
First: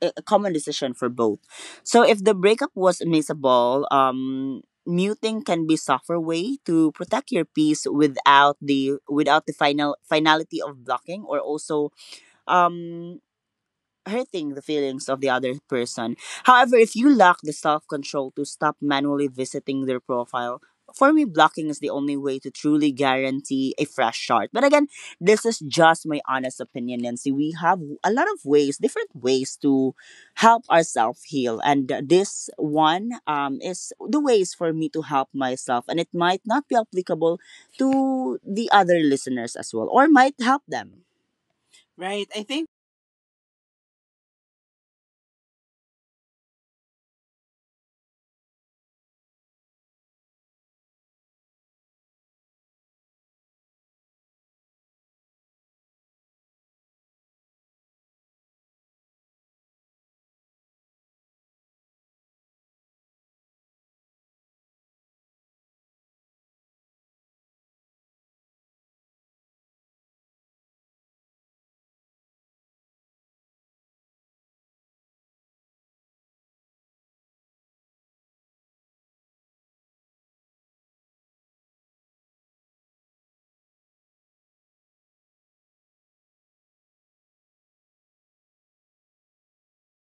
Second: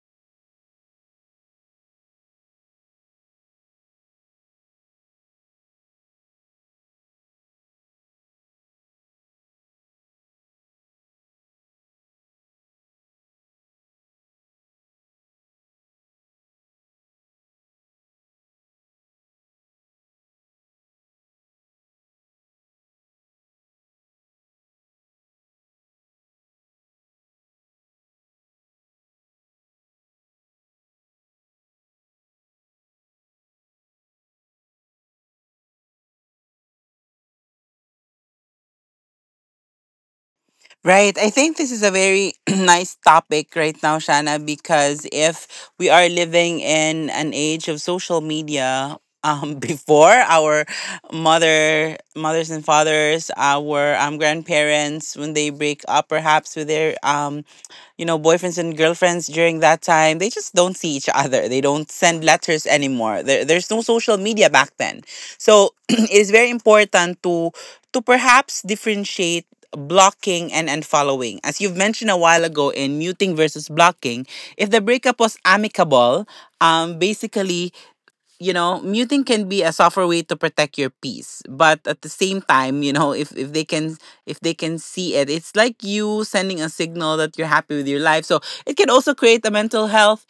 S2: a common decision for both. So if the breakup was amicable, muting can be softer way to protect your peace without the finality of blocking, or also um hurting the feelings of the other person. However, if you lack the self control to stop manually visiting their profile, for me, blocking is the only way to truly guarantee a fresh start. But again, this is just my honest opinion, Nancy. We have a lot of ways, different ways to help ourselves heal. And this one, is the ways for me to help myself. And it might not be applicable to the other listeners as well, or might help
S1: Right. I
S2: them.
S1: think this is a very
S2: Right. I think.
S1: nice topic right now, Shana, because if we are living in an age of social media, before our mothers and fathers, our grandparents, when they break up, perhaps with their boyfriends and girlfriends during that time, they just don't see each other. They don't send letters anymore. There's no social media back then. So it is very important to perhaps differentiate blocking and unfollowing. As you've mentioned a while ago in muting versus blocking, if the breakup was amicable, basically muting can be a softer way to protect your peace. But at the same time, if they can see it, it's like you sending a signal that you're happy with your life. So it can also create a mental health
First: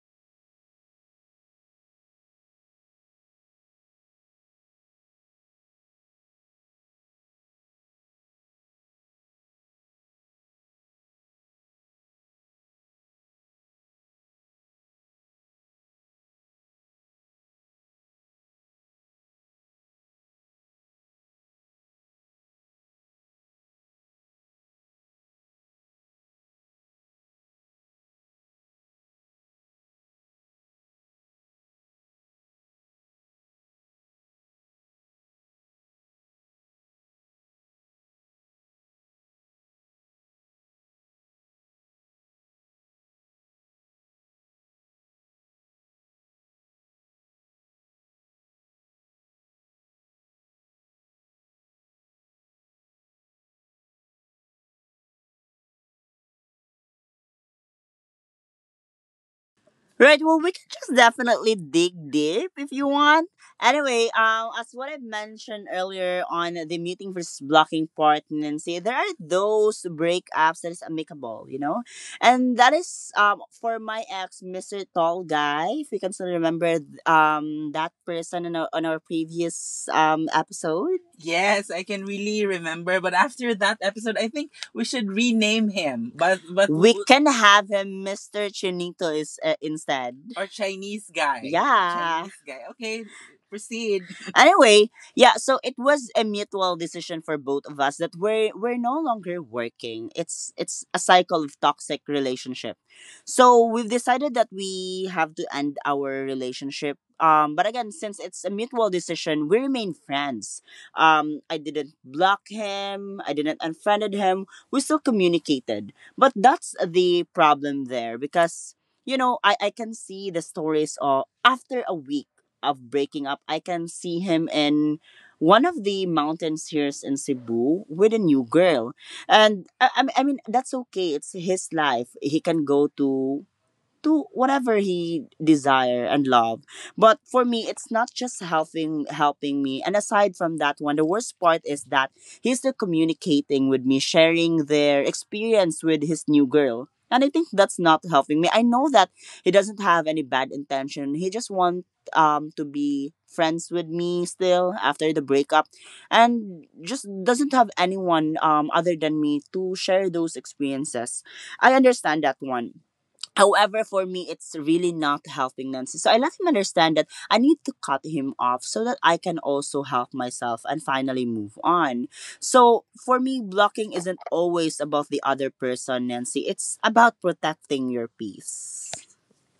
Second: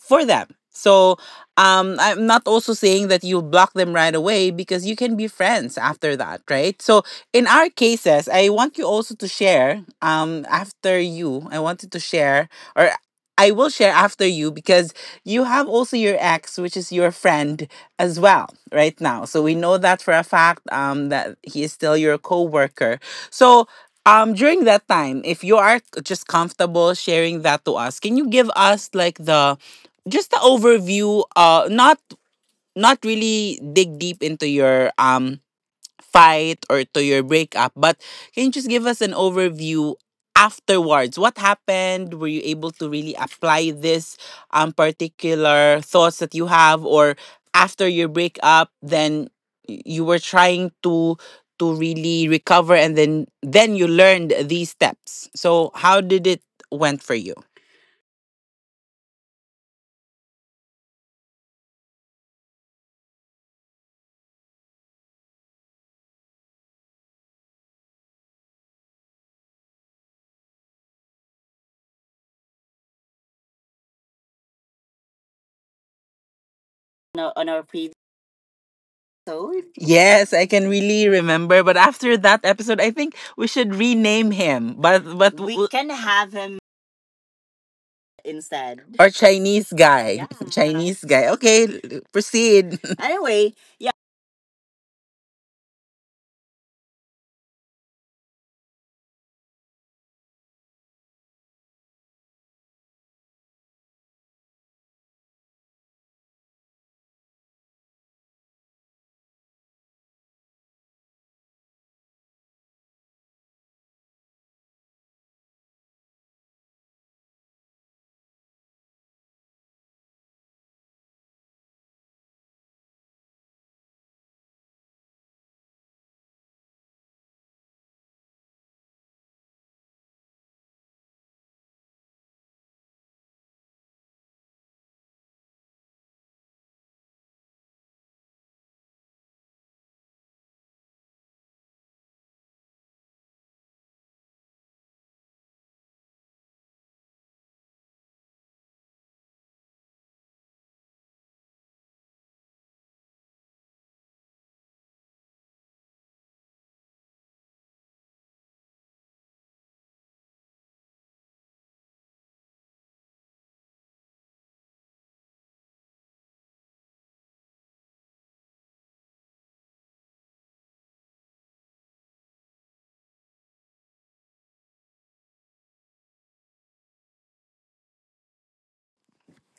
S1: for them. So I'm not also saying that you block them right away because you can be friends after that, right? So in our cases, I want you also to share, after you. I wanted to share, or I will share after you, because you have also your ex, which is your friend as well right now. So we know that for a fact that he is still your coworker. So during that time, if you are just comfortable sharing that to us, can you give us like the just the overview, not not really dig deep into your fight or to your breakup, but can you just give us an overview afterwards? What happened? Were you able to really apply this particular thoughts that you have? Or after your breakup then, you were trying to really recover, and then you learned these steps, so how did it went for you
S2: Right. Well, we can just definitely dig deep if you want. Anyway, as what I mentioned earlier on the meeting versus blocking partnership, there are those breakups that is amicable, you know, and that is for my ex, Mister Tall Guy. If you can still remember
S1: on our
S2: that person on our
S1: episode?
S2: previous
S1: Yes, I can
S2: episode.
S1: really
S2: Yes,
S1: remember.
S2: I
S1: But
S2: can
S1: after
S2: really
S1: that episode,
S2: remember.
S1: I
S2: But
S1: think
S2: after
S1: we
S2: that
S1: should
S2: episode, I
S1: rename
S2: think we
S1: him.
S2: should
S1: But we
S2: rename
S1: can
S2: him. But
S1: have him
S2: but we can have him Mr.
S1: instead.
S2: Chinito
S1: Or
S2: is,
S1: Chinese
S2: instead.
S1: guy. Yeah.
S2: Or
S1: Chinese
S2: Chinese
S1: guy.
S2: guy.
S1: Okay,
S2: Yeah. Chinese guy.
S1: proceed.
S2: Okay,
S1: Anyway,
S2: proceed. Anyway, yeah, so it was a mutual decision for both of us that we're no longer working. It's a cycle of toxic relationship. So we've decided that we have to end our relationship. But again, since it's a mutual decision, we remain friends. I didn't block him. I didn't unfriended him, we still communicated. But that's the problem there because, I can see the stories of after a week of breaking up, I can see him in one of the mountains here in Cebu with a new girl. And I mean, that's okay. It's his life. He can go to whatever he desire and love, but for me it's not just helping me. And aside from that one, the worst part is that he's still communicating with me, sharing their experience with his new girl. And I think that's not helping me. I know that he doesn't have any bad intention, he just want to be friends with me still after the breakup, and just doesn't have anyone other than me to share those experiences. I understand that one. However, for me, it's really not helping, Nancy. So I let him understand that I need to cut him off so that I can also help myself and finally move on. So for me, blocking isn't always about the other person, Nancy. It's about protecting your peace.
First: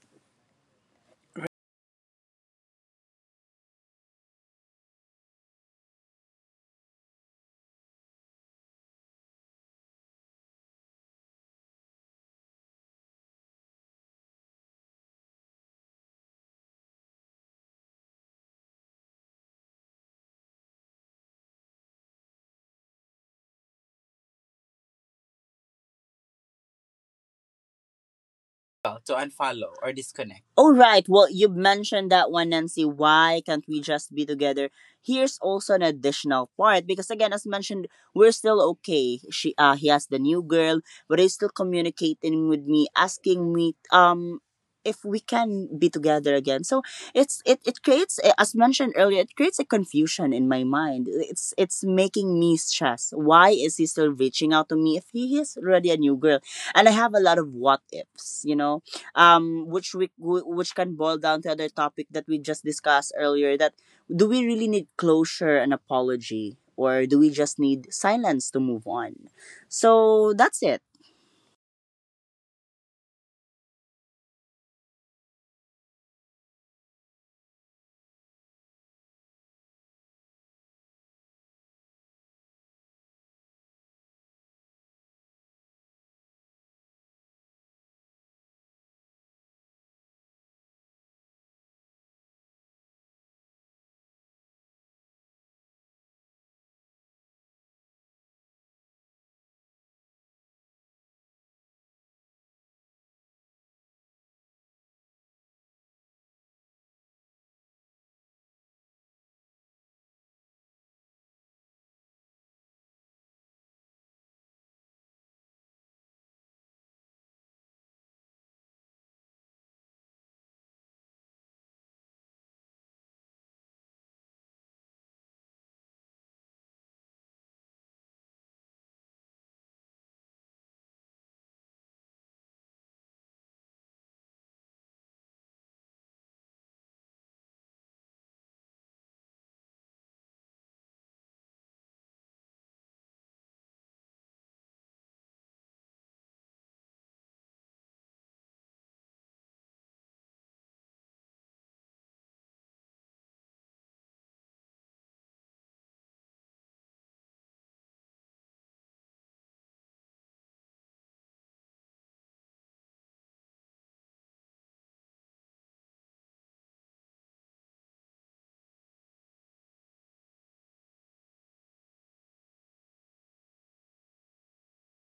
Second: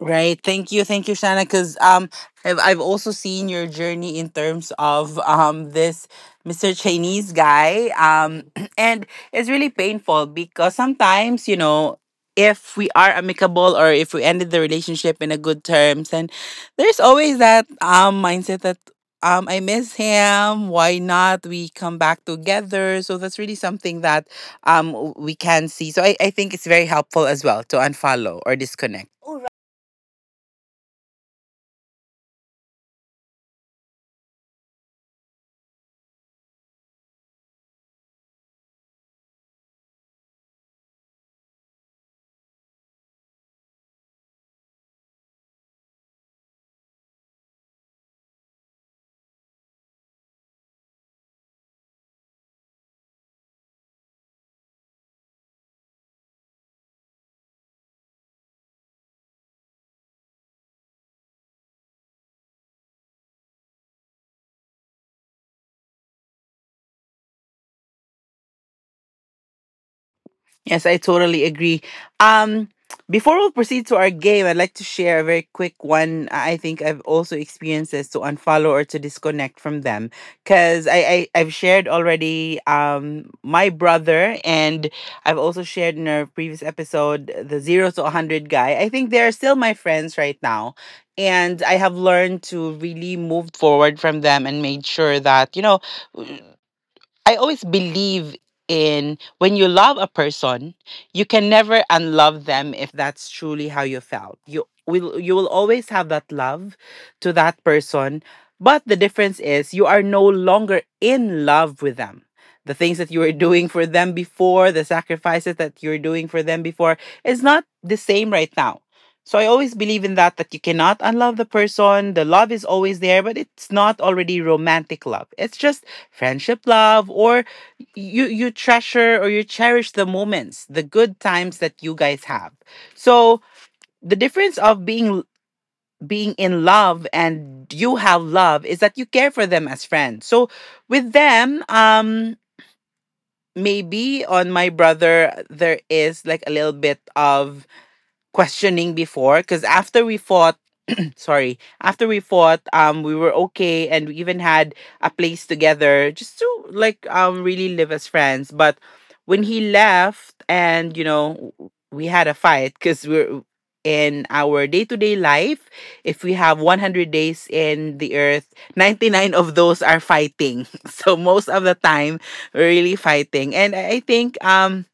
S1: right. Thank you. Thank you, Shanna. Because I've also seen your journey in terms of this Mr. Chinese guy. And it's really painful, because sometimes, you know, if we are amicable or if we ended the relationship in a good terms, and there's always that mindset that I miss him. Why not we come back together? So that's really something that we can see. So I think it's very helpful as well to unfollow or
S2: To
S1: disconnect.
S2: unfollow or disconnect. Oh, right. Well, you mentioned that one, Nancy. Why can't we just be together? Here's also an additional part because, again, as mentioned, we're still okay. He has the new girl, but he's still communicating with me, asking me, if we can be together again. So it creates, as mentioned earlier, it creates a confusion in my mind. It's making me stress. Why is he still reaching out to me if he is already a new girl? And I have a lot of what ifs, which can boil down to other topic that we just discussed earlier. That do we really need closure and apology, or do we just need silence to move on? So that's it.
S1: Yes, I totally agree. Um, before we proceed to our game, I'd like to share a very quick one. I think I've also experienced this, to unfollow or to disconnect from them, because I've shared already my brother, and I've also shared in our previous episode the 0 to 100 guy. I think they're still my friends right now, and I have learned to really move forward from them and made sure that you know. I always believe in, when you love a person, you can never unlove them if that's truly how you felt. You will always have that love to that person, but the difference is you are no longer in love with them. The things that you were doing for them before, the sacrifices that you're doing for them before is not the same right now. So I always believe in that you cannot unlove the person. The love is always there, but it's not already romantic love. It's just friendship love, or you treasure or you cherish the moments, the good times that you guys have. So the difference of being in love and you have love is that you care for them as friends. So with them, maybe on my brother, there is like a little bit of questioning before, because after we fought, sorry, after we fought, we were okay and we even had a place together just to like really live as friends. But when he left, and you know, we had a fight because we're in our day-to-day life. If we have 100 days in the earth, 99 of those are fighting. So most of the time we're really fighting, and I think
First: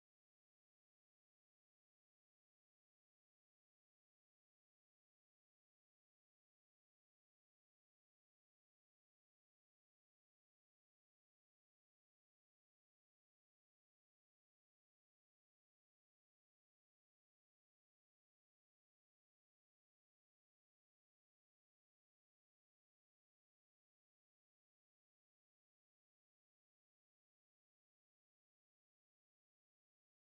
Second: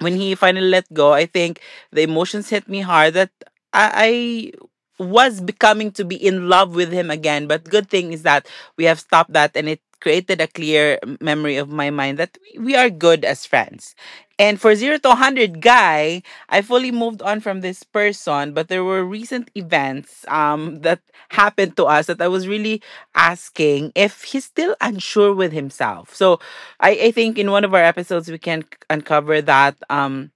S1: when he finally let go, I think the emotions hit me hard that I, I was becoming to be in love with him again. But good thing is that we have stopped that, and it created a clear memory of my mind that we are good as friends. And for 0 to 100 guy, I fully moved on from this person, but there were recent events, that happened to us that I was really asking if he's still unsure with himself. So I think in one of our episodes we can uncover that.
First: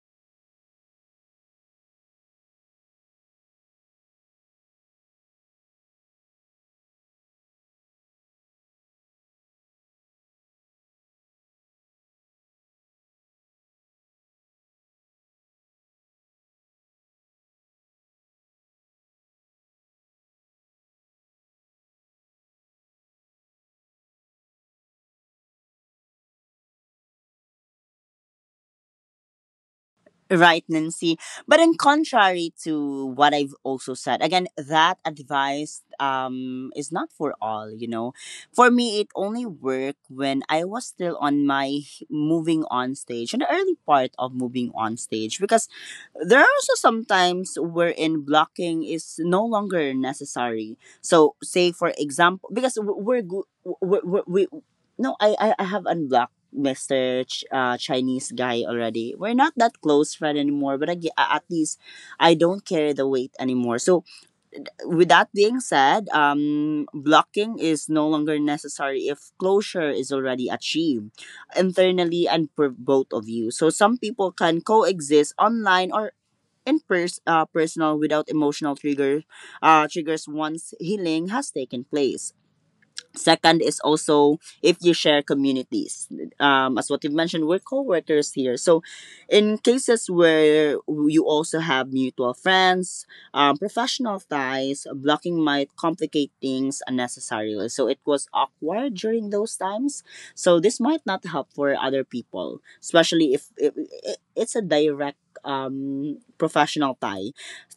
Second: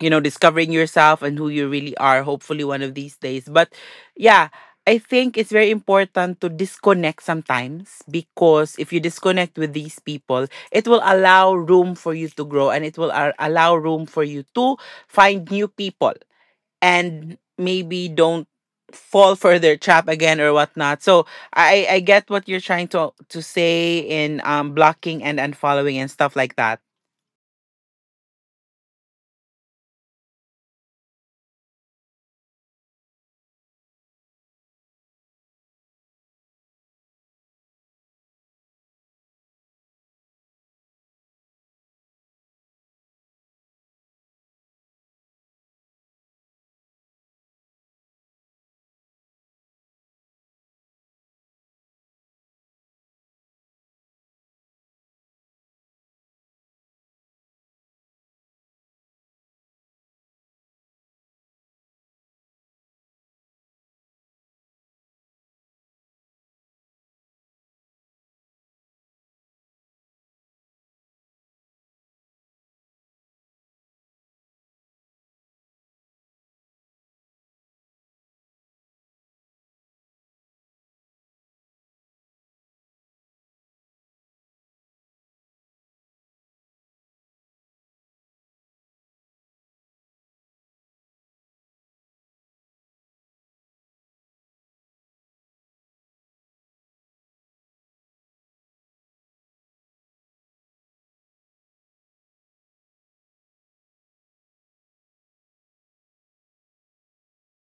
S1: You know, discovering yourself and who you really are, hopefully one of these days. But yeah, I think it's very important to disconnect sometimes, because if you disconnect with these people, it will allow room for you to grow, and it will allow room for you to find new people, and maybe don't fall for their trap again or whatnot. So I get what you're trying to say in blocking and unfollowing and stuff like that.
S2: Right, Nancy. But in contrary to what I've also said, again, that advice is not for all, you know. For me, it only worked when I was still on my moving on stage, in the early part of moving on stage, because there are also sometimes wherein blocking is no longer necessary. So, say for example, because we're good, we're, we no, I have unblocked Mr. Chinese guy already. We're not that close friend anymore, but at least I don't carry the weight anymore. So, with that being said, blocking is no longer necessary if closure is already achieved internally and for both of you. So, some people can coexist online or in personal without emotional triggers once healing has taken place. Second is also if you share communities. As what you mentioned, we're co-workers here. So in cases where you also have mutual friends, professional ties, blocking might complicate things unnecessarily. So it was awkward during those times. So this might not help for other people, especially if, it's a direct professional tie.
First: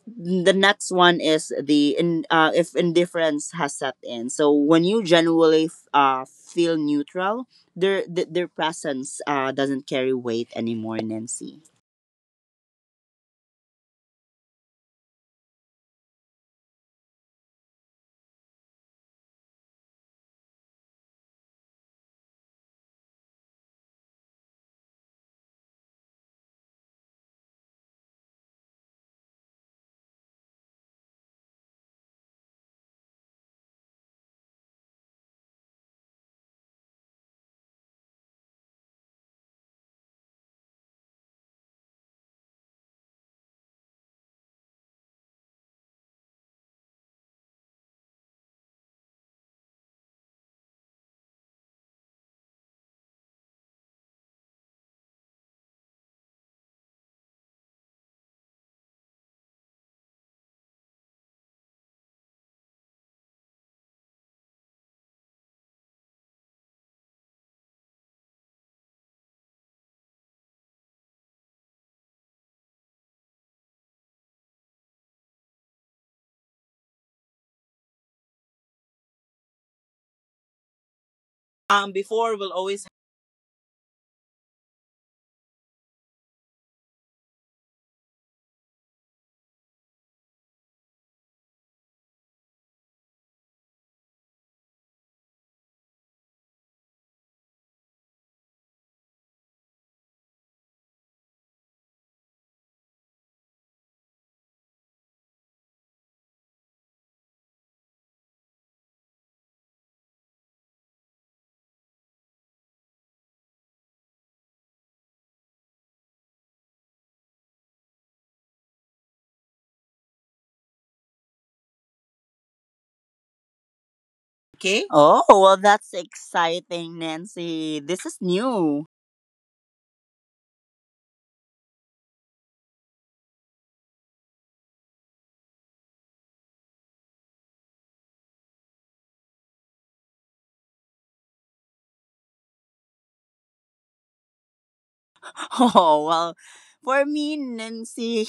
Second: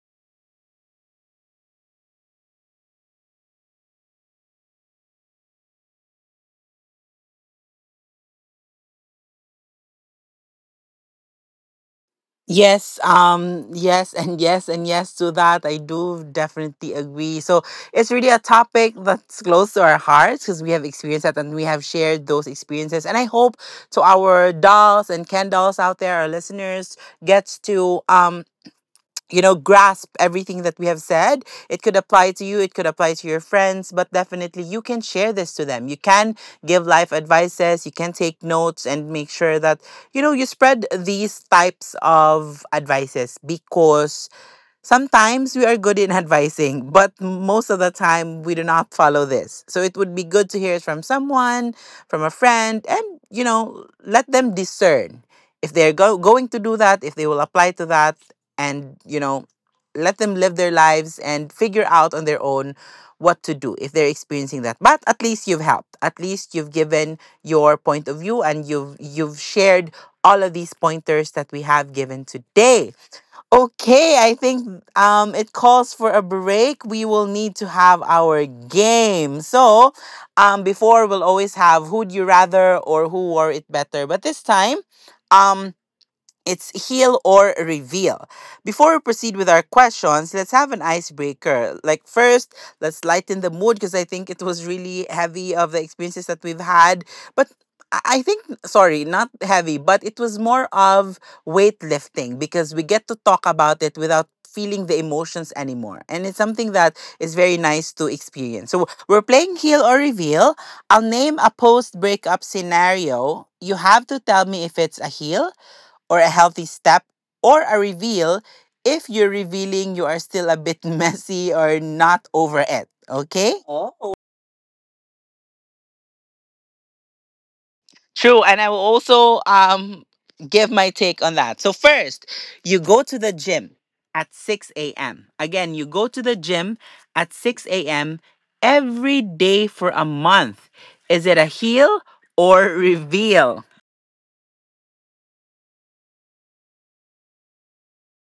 S2: The next one is if indifference has set in. So when you genuinely feel neutral, their presence doesn't carry weight anymore, Nancy.
S1: Yes, yes, and yes, and yes to that. I do definitely agree. So it's really a topic that's close to our hearts because we have experienced that and we have shared those experiences. And I hope to our dolls and Ken dolls out there, our listeners, gets to you know, grasp everything that we have said. It could apply to you, it could apply to your friends, but definitely you can share this to them, you can give life advices, you can take notes and make sure that you know, you spread these types of advices. Because sometimes we are good in advising, but most of the time we do not follow this. So it would be good to hear it from someone, from a friend, and you know, let them discern if they're going to do that, if they will apply to that, and you know, let them live their lives and figure out on their own what to do if they're experiencing that. But at least you've helped. At least you've given your point of view, and you've shared all of these pointers that we have given today. Okay, I think it calls for a break. We will need to have our game. So, before, we'll always have who'd you
S2: Before we will
S1: rather
S2: always.
S1: or who wore it better. But this time, um, it's heal or reveal. Before we proceed with our questions, let's have an icebreaker. Like first, let's lighten the mood, because I think it was really heavy of the experiences that we've had. But I think sorry, not heavy, but it was more of weightlifting, because we get to talk about it without feeling the emotions anymore. And it's something that is very nice to experience. So we're playing heal or reveal. I'll name a post breakup scenario. You have to tell me if it's a heal or a healthy step, or a reveal if you're revealing you are still a bit messy or not over it. Okay? Oh.
S2: Okay. Oh well, that's exciting, Nancy. This is
S1: True, and I will
S2: new.
S1: also give my take on that. So first, you go to the gym at 6 a.m. Again, you go to the gym at 6 a.m. every day for a month. Is it a heal or reveal?
S2: Oh well, for me, Nancy,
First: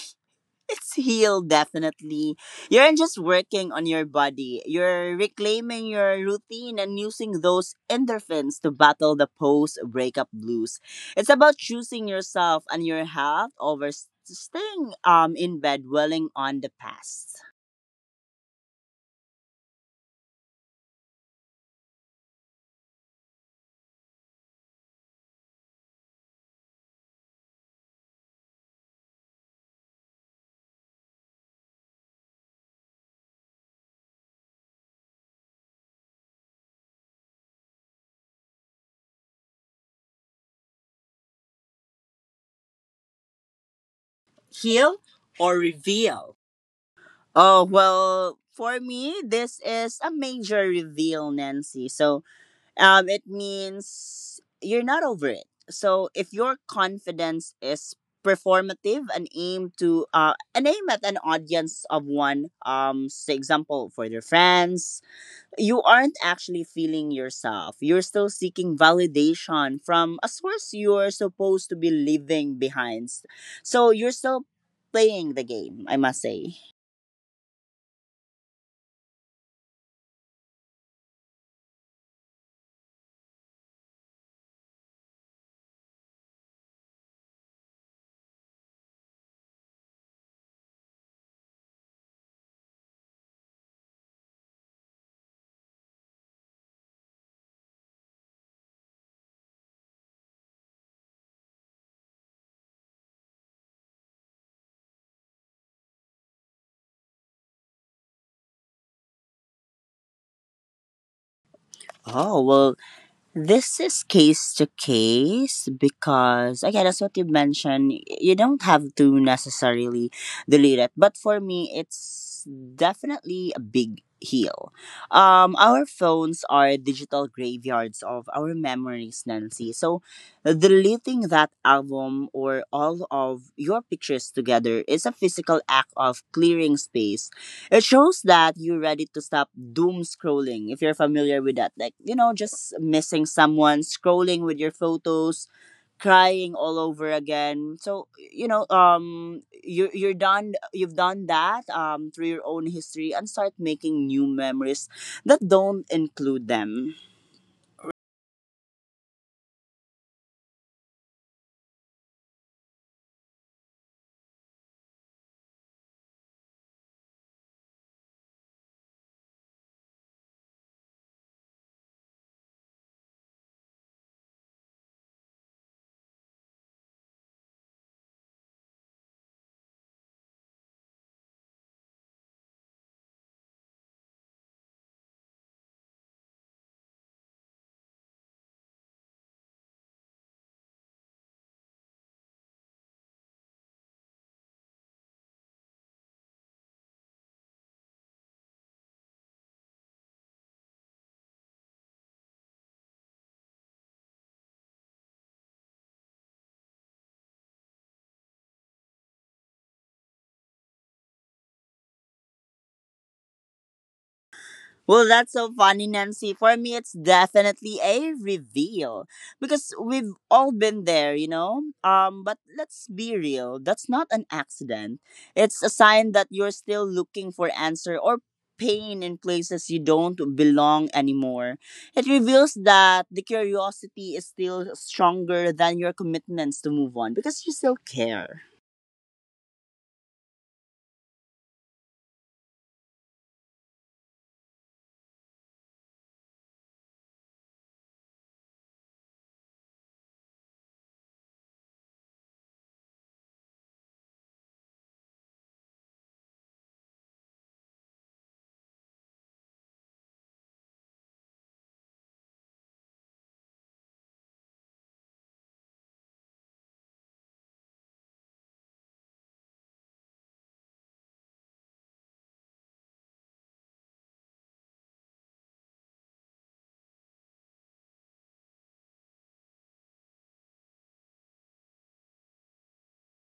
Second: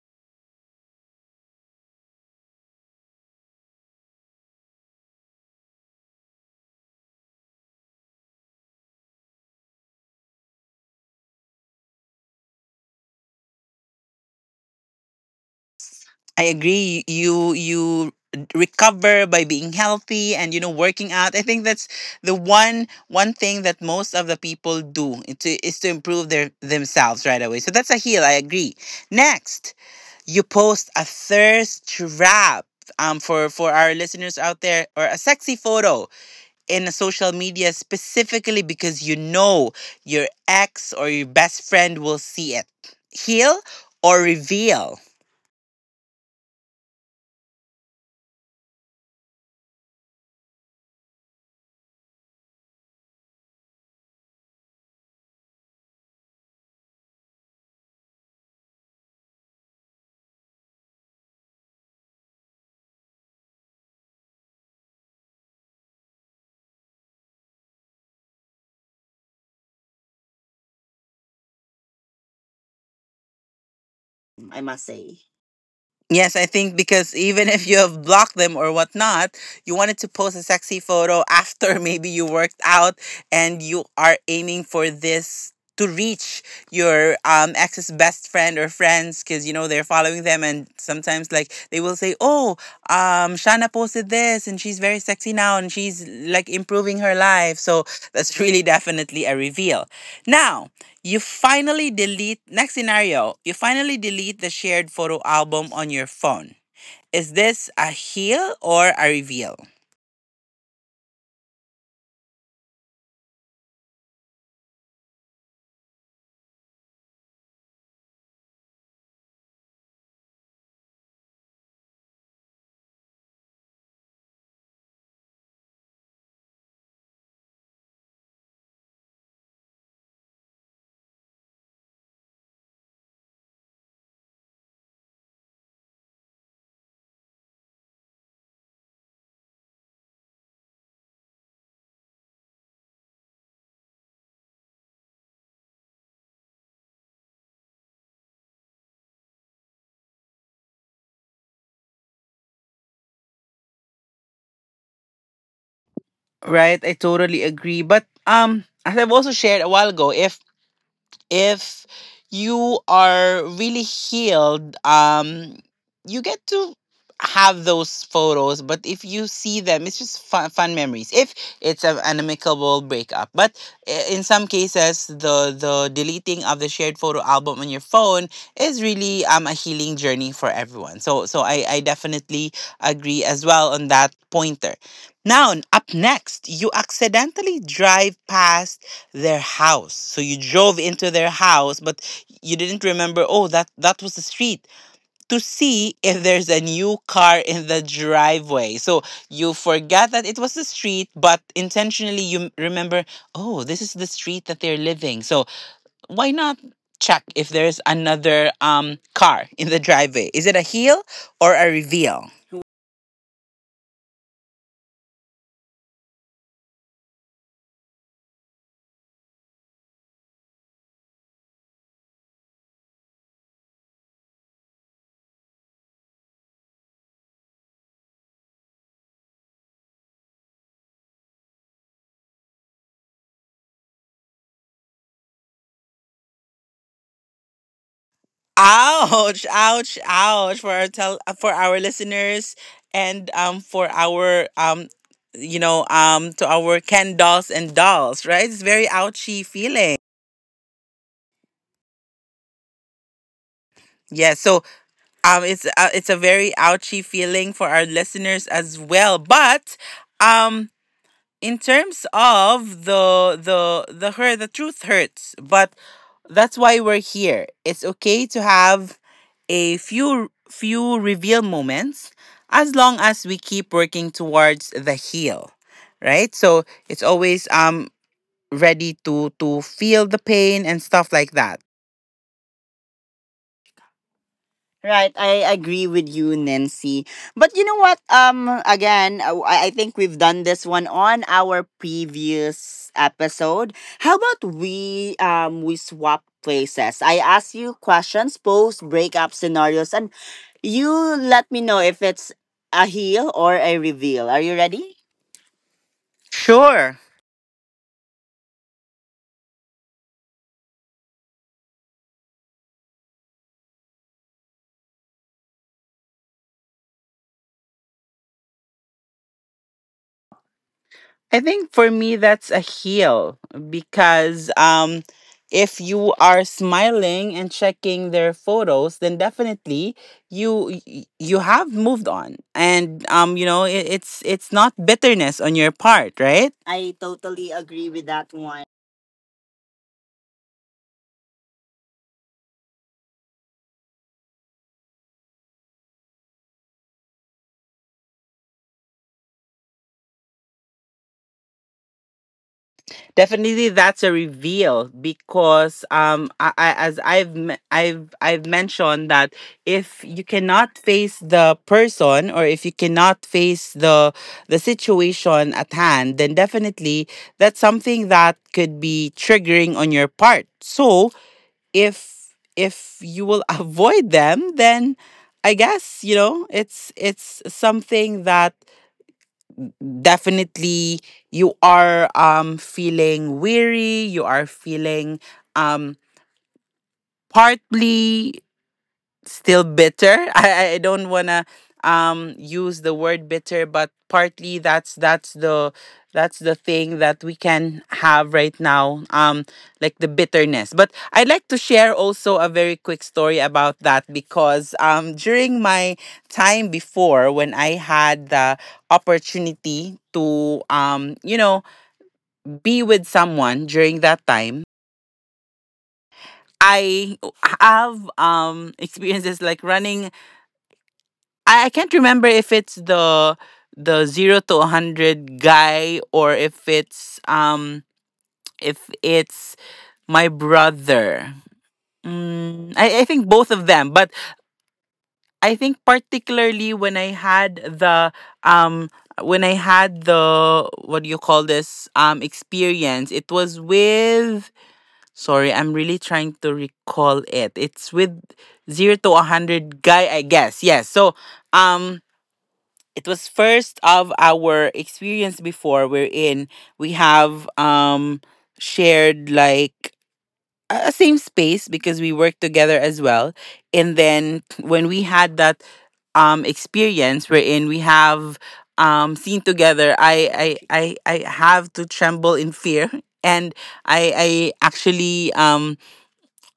S2: it's healed, definitely. You're just working on your body. You're reclaiming your routine and using those endorphins to battle the post breakup blues. It's about choosing yourself and your health over staying in bed dwelling
S1: I
S2: on the
S1: agree.
S2: past.
S1: You recover by being healthy and you know, working out. I think that's the one thing that most of the people do, is to improve their themselves right away. So that's a heal. I agree. Next, you post a thirst trap. For our listeners out there, or a sexy photo in a social media specifically because you know your ex or your best friend will see it. Heal or
S2: Heal
S1: reveal?
S2: or reveal? Oh, well, for me, this is a major reveal, Nancy. So it means you're not over it. So if your confidence is performative and aim to an aim at an audience of one, say example for their friends, you aren't actually feeling yourself. You're still seeking validation from a source you're supposed to be leaving behind. So you're still
S1: I must say,
S2: playing the game, I must
S1: yes, I
S2: say.
S1: think because even if you have blocked them or whatnot, you wanted to post a sexy photo after maybe you worked out, and you are aiming for this to reach your ex's best friend or friends, because you know they're following them, and sometimes like they will say, oh, um, Shana posted this and she's very sexy now and she's like improving her life. So that's really definitely a reveal. Now, next scenario, you finally delete the shared photo album on your phone. Is this a heal or a reveal?
S2: Oh well, this is case to case because, again, as what you mentioned, you don't have to necessarily delete it. But for me, it's definitely a big heal. Our phones are digital graveyards of our memories, Nancy. So deleting that album or all of your pictures together is a physical act of clearing space. It shows that you're ready to stop doom scrolling if you're familiar with that. Like, you know, just missing someone, scrolling with your photos, crying all over again. So, you know, you are, you're done, you've done that, through your own history and start making new memories that don't include
S1: Right,
S2: them.
S1: I totally agree. But as I've also shared a while ago, if you are really healed, um, you get to have those photos, but if you see them it's just fun, fun memories if it's a, an amicable breakup. But in some cases, the deleting of the shared photo album on your phone is really a healing journey for everyone. So I definitely agree as well on that pointer. Now up next, you accidentally drive past their house. So you drove into their house, but you didn't remember, oh, that, that was the street, to see if there's a new car in the driveway. So you forgot that it was the street, but intentionally you remember, oh, this is the street that they're living. So why not check if there's another car in the driveway? Is it a heel or a reveal?
S2: Well, that's so funny, Nancy. For me, it's definitely a reveal because we've all been there, you know. But let's be real. That's not an accident. It's a sign that you're still looking for answer or pain in places you don't belong anymore. It reveals that the curiosity is still stronger than your commitments to move on because you still care.
S1: Ouch, ouch, ouch for our for our listeners, and for our you know, to our Ken dolls and dolls, right? It's very ouchy feeling. Yeah, so it's a very ouchy feeling for our listeners as well. But um in terms of the the hurt, the truth hurts, but that's why we're here. It's okay to have a few reveal moments as long as we keep working towards the heal. Right? So it's always ready to feel the pain and stuff like that. Right, I agree with you, Nancy. But you know what? Again, I think we've done this one on our previous episode. How about we swap places? I ask you questions, post breakup scenarios, and you let me know if it's a heel or a reveal. Are you ready? Sure. I think for me that's a heel because if you are smiling and checking their photos, then definitely you have moved on, and it's not bitterness on your part, right? I totally agree with that. Definitely, that's a reveal because I as I've me- I've mentioned that if you cannot face the person, or if you cannot face the situation at hand, then definitely that's something that could be triggering on your part. So if you will avoid them, then I guess you know it's something that definitely you are feeling weary, you are feeling um partly still bitter. I don't wanna use the word bitter, but partly that's the thing that we can have right now. Like the bitterness. But I'd like to share also a very quick story about that because during my time before, when I had the opportunity to be with someone during that time, I have experiences like running. I can't remember if it's the zero to a hundred guy or if it's my brother. Mm, I think both of them, but I think particularly when I had the um when I had the what do you call this experience, it was with, sorry, I'm really trying to recall it. It's with zero to a hundred guy, I guess. Yes. So um it was first of our experience before, wherein we have shared like a same space because we worked together as well. And then when we had that experience wherein we have seen together, i i, I have to tremble in fear and I actually um